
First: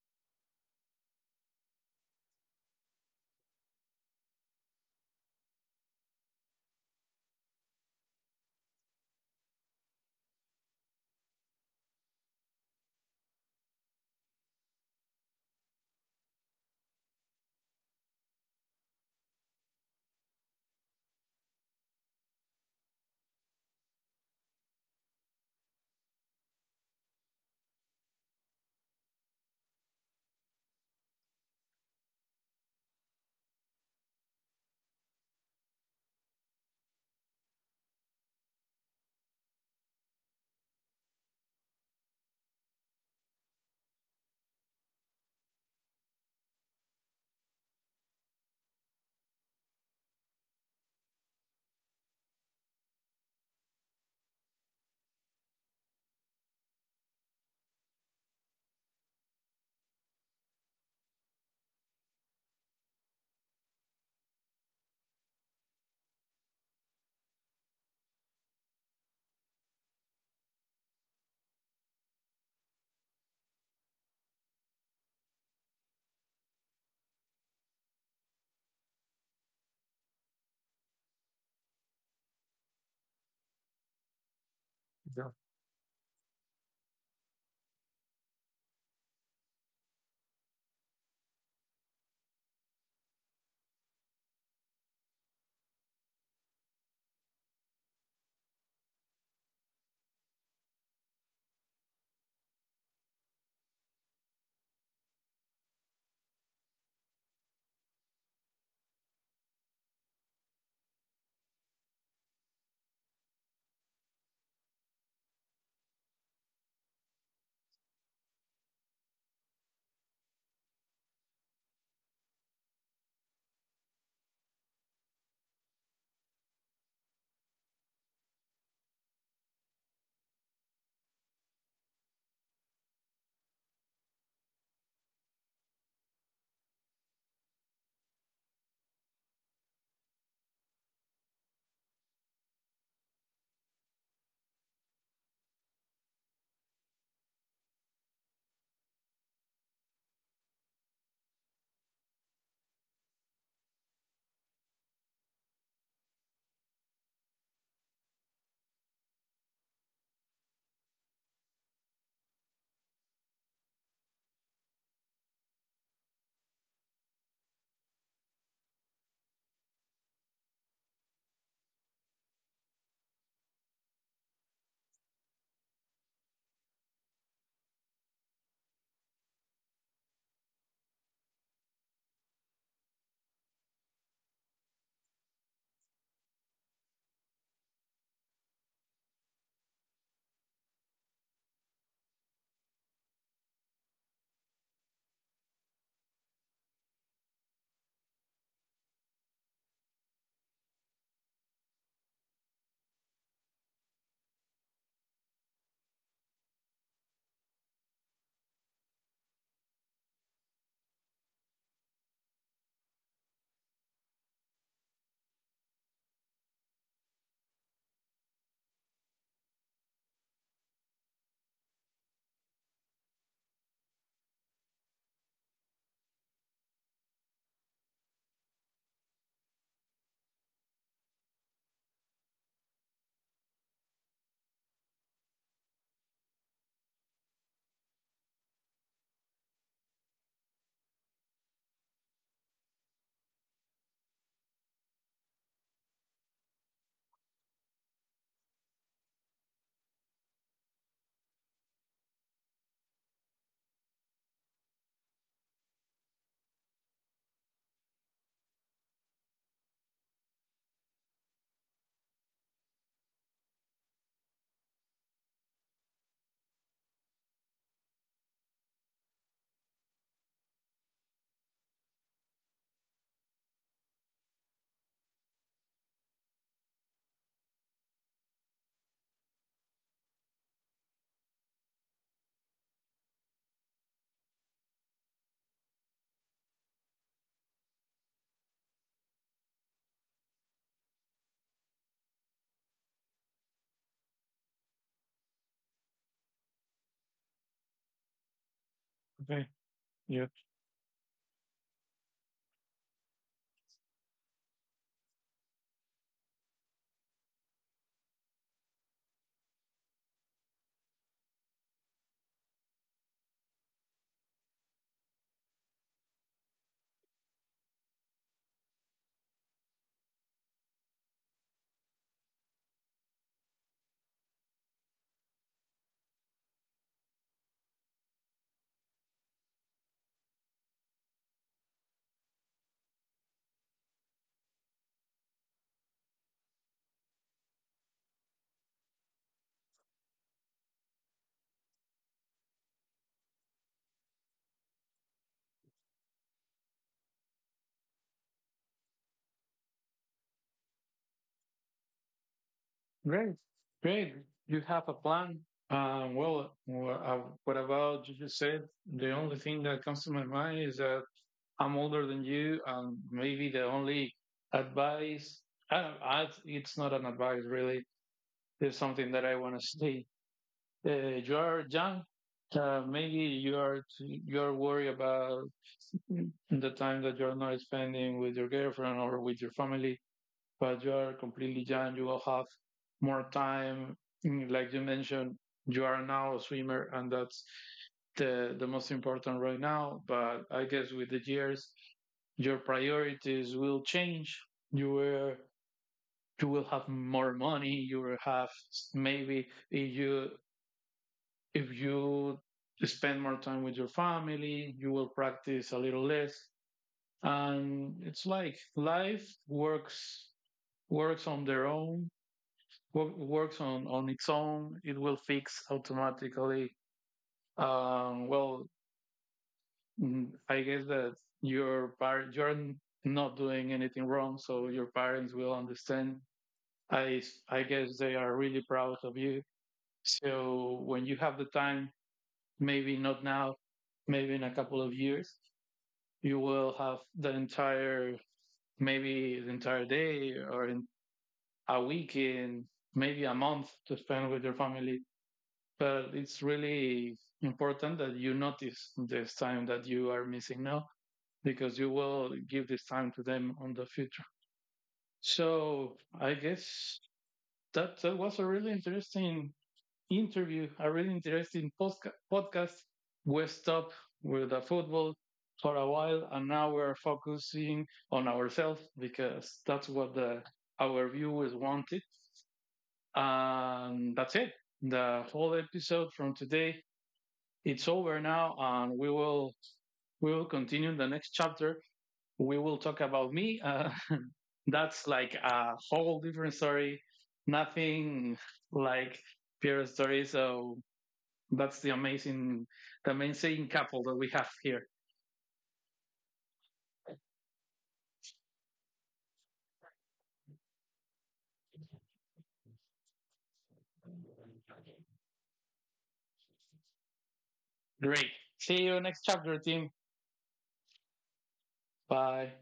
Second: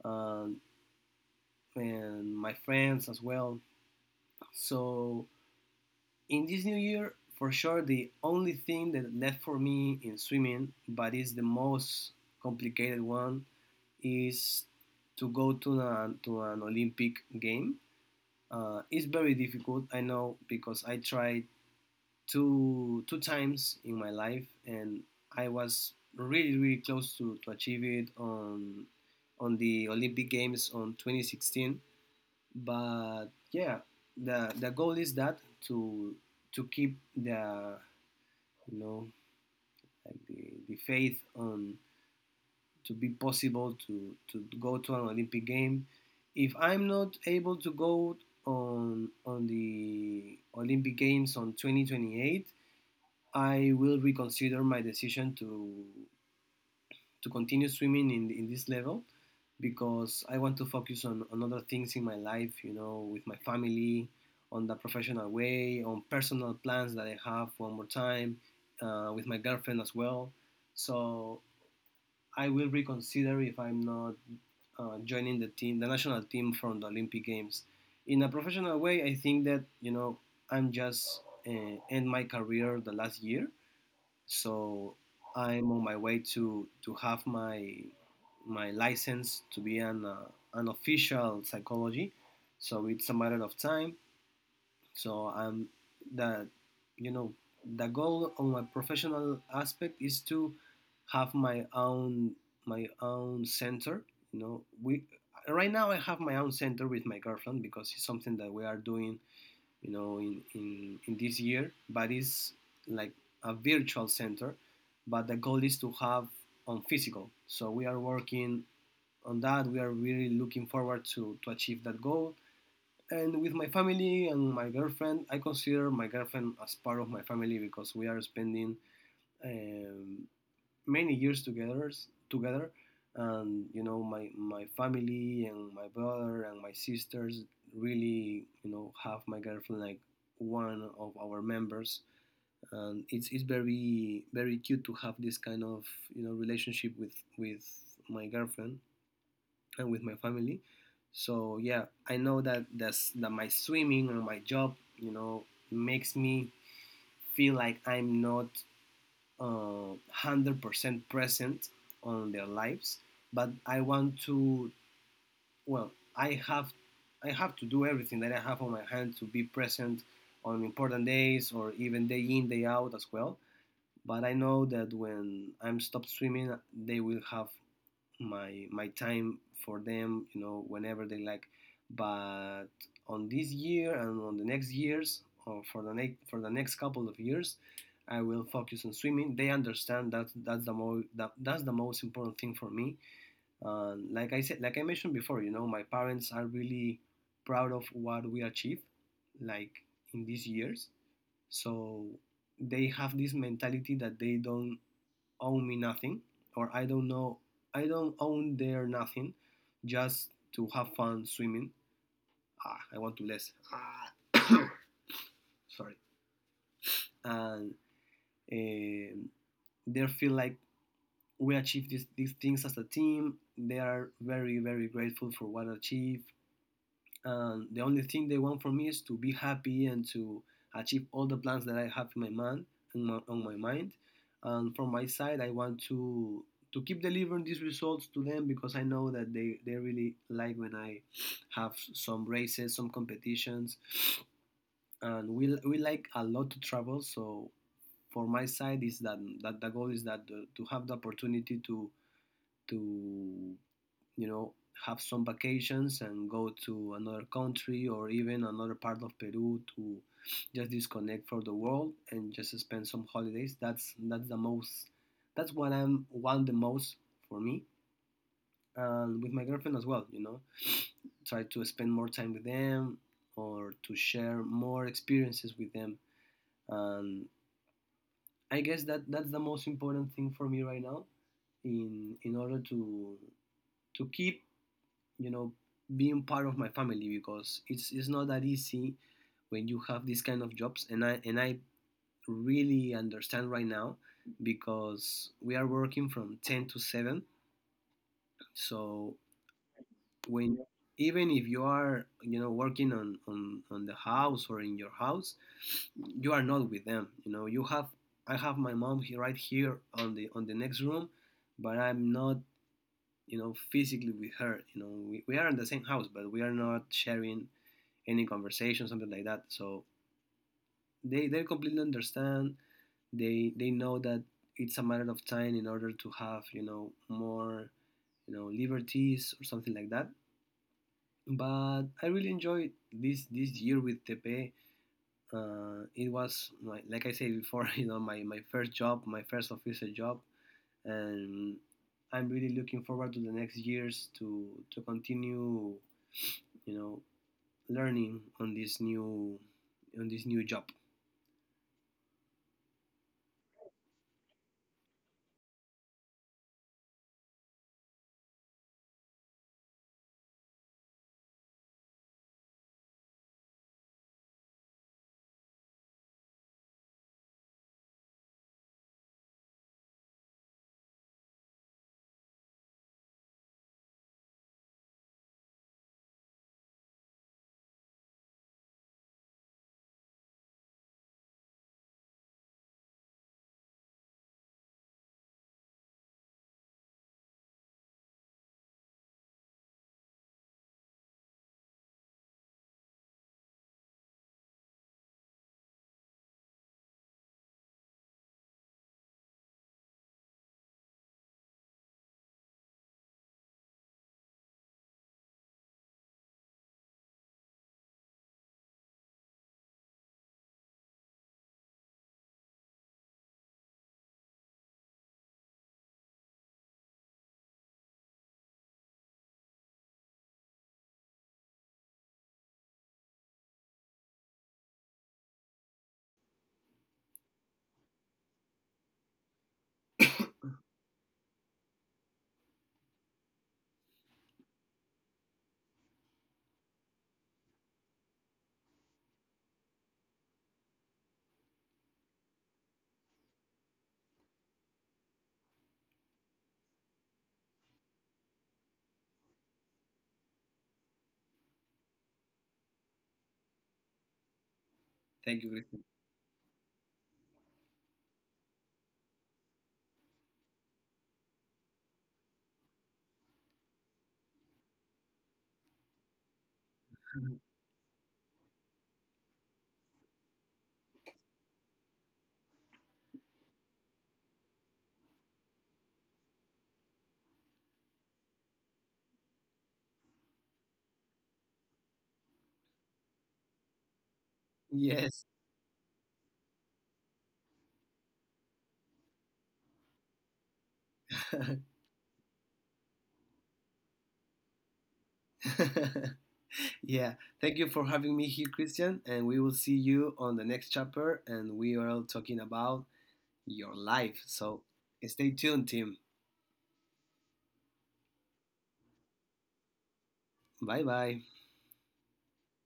Speaker 2: uh, and my friends as well. So in this new year, for sure, the only thing that left for me in swimming, but is the most complicated one, is to go to an Olympic game. It's very difficult, I know, because I tried two times in my life, and I was really really close to achieve it on the Olympic Games on 2016. But yeah, the goal is that, to to keep the you know like the faith on to be possible to go to an Olympic game. If I'm not able to go on the Olympic games on 2028, I will reconsider my decision to continue swimming in this level, because I want to focus on other things in my life, with my family, on the professional way, on personal plans that I have, one more time, with my girlfriend as well. So I will reconsider if I'm not, joining the team, the national team, from the Olympic Games. In a professional way, I think that, I'm just, end my career the last year, so I'm on my way to have my license to be an official psychology. So it's a matter of time. So I'm the you know the goal on my professional aspect is to have my own center. You know we right now I have my own center with my girlfriend, because it's something that we are doing, in this year, but it's like a virtual center. But the goal is to have on physical. So we are working on that. We are really looking forward to achieve that goal. And with my family and my girlfriend, I consider my girlfriend as part of my family, because we are spending, um, many years together together and, my family and my brother and my sisters really, have my girlfriend like one of our members. And it's very, very cute to have this kind of, relationship with my girlfriend and with my family. So yeah, I know that that's that my swimming and my job, makes me feel like I'm not, one hundred percent present on their lives. But I want to, well, I have to do everything that I have on my hand to be present on important days, or even day in day out as well. But I know that when I'm stopped swimming, they will have my time for them, whenever they like. But on this year and on the next years, or for the next couple of years, I will focus on swimming. They understand that, that's the most important thing for me. And like I said, like I mentioned before, my parents are really proud of what we achieved, like, in these years. So they have this mentality, that they don't owe me nothing, or I don't know, I don't own their nothing, just to have fun swimming. I want to less. Sorry. And, um they feel like we achieved these things as a team. They are very, very grateful for what I achieved. And the only thing they want from me is to be happy, and to achieve all the plans that I have in my mind, on my mind. And from my side, I want to keep delivering these results to them, because I know that they really like when I have some races, some competitions, and we like a lot to travel. So for my side, is that that the goal is that the, to have the opportunity to you know have some vacations and go to another country, or even another part of Peru, to just disconnect from the world and just spend some holidays. That's the most, that's what I'm want the most for me, and with my girlfriend as well. Try to spend more time with them, or to share more experiences with them. And I guess that that's the most important thing for me right now, in order to keep, you know being part of my family, because it's not that easy when you have these kind of jobs. And I really understand right now, because we are working from 10 to 7. So
Speaker 1: Okay. Yeah.
Speaker 2: when, even if you are, working on, on the house or in your house, you are not with them. You have I have my mom here, right here, on the next room, but I'm not, physically with her. We are in the same house, but we are not sharing any conversation, something like that. So they completely understand. They know that it's a matter of time in order to have, more, liberties, or something like that. But I really enjoyed this year with Tepe. It was like I said before, my first job, my first official job. And I'm really looking forward to the next years to continue, you know, learning on this new job.
Speaker 1: Great. Great. You have a plan. Well, what about you just said? The only thing that comes to my mind is that I'm older than you, and maybe the only advice, I don't, I, it's not an advice really, there's something that I want to say, uh, you are young. Maybe you are worried about the time that you are not spending with your girlfriend or with your family, but you are completely young. You will have more time. Like you mentioned, you are now a swimmer, and that's the most important right now. But I guess with the years, your priorities will change. You will you will have more money. You will have, maybe if you spend more time with your family, you will practice a little less. And it's like life works on their own, works on its own. It will fix automatically. Um, well, I guess that you're not doing anything wrong, so your parents will understand. I I guess they are really proud of you. So when you have the time, maybe not now, maybe in a couple of years, you will have the entire, maybe the entire day or in a week in maybe a month to spend with your family. But it's really important that you notice this time that you are missing now, because you will give this time to them on the future.
Speaker 2: Thank you, Christian.
Speaker 1: So I guess that, that was a really interesting interview, a really interesting podcast. We stopped with the football for a while, and now we're
Speaker 2: Mhm.
Speaker 1: focusing on ourselves because that's what the, our viewers wanted. And that's it. The whole episode from today it's over now, and we will continue the next chapter. We will talk about me. That's
Speaker 2: Yes.
Speaker 1: like a whole different story. Nothing like Pierre's story. So that's the amazing couple that we have here.
Speaker 2: Yeah. Thank you for having me here, Christian. And we will see you on the next chapter. And we are talking about your life. So stay tuned, team.
Speaker 1: Great. See you next chapter, team.
Speaker 2: Bye bye.
Speaker 1: Bye.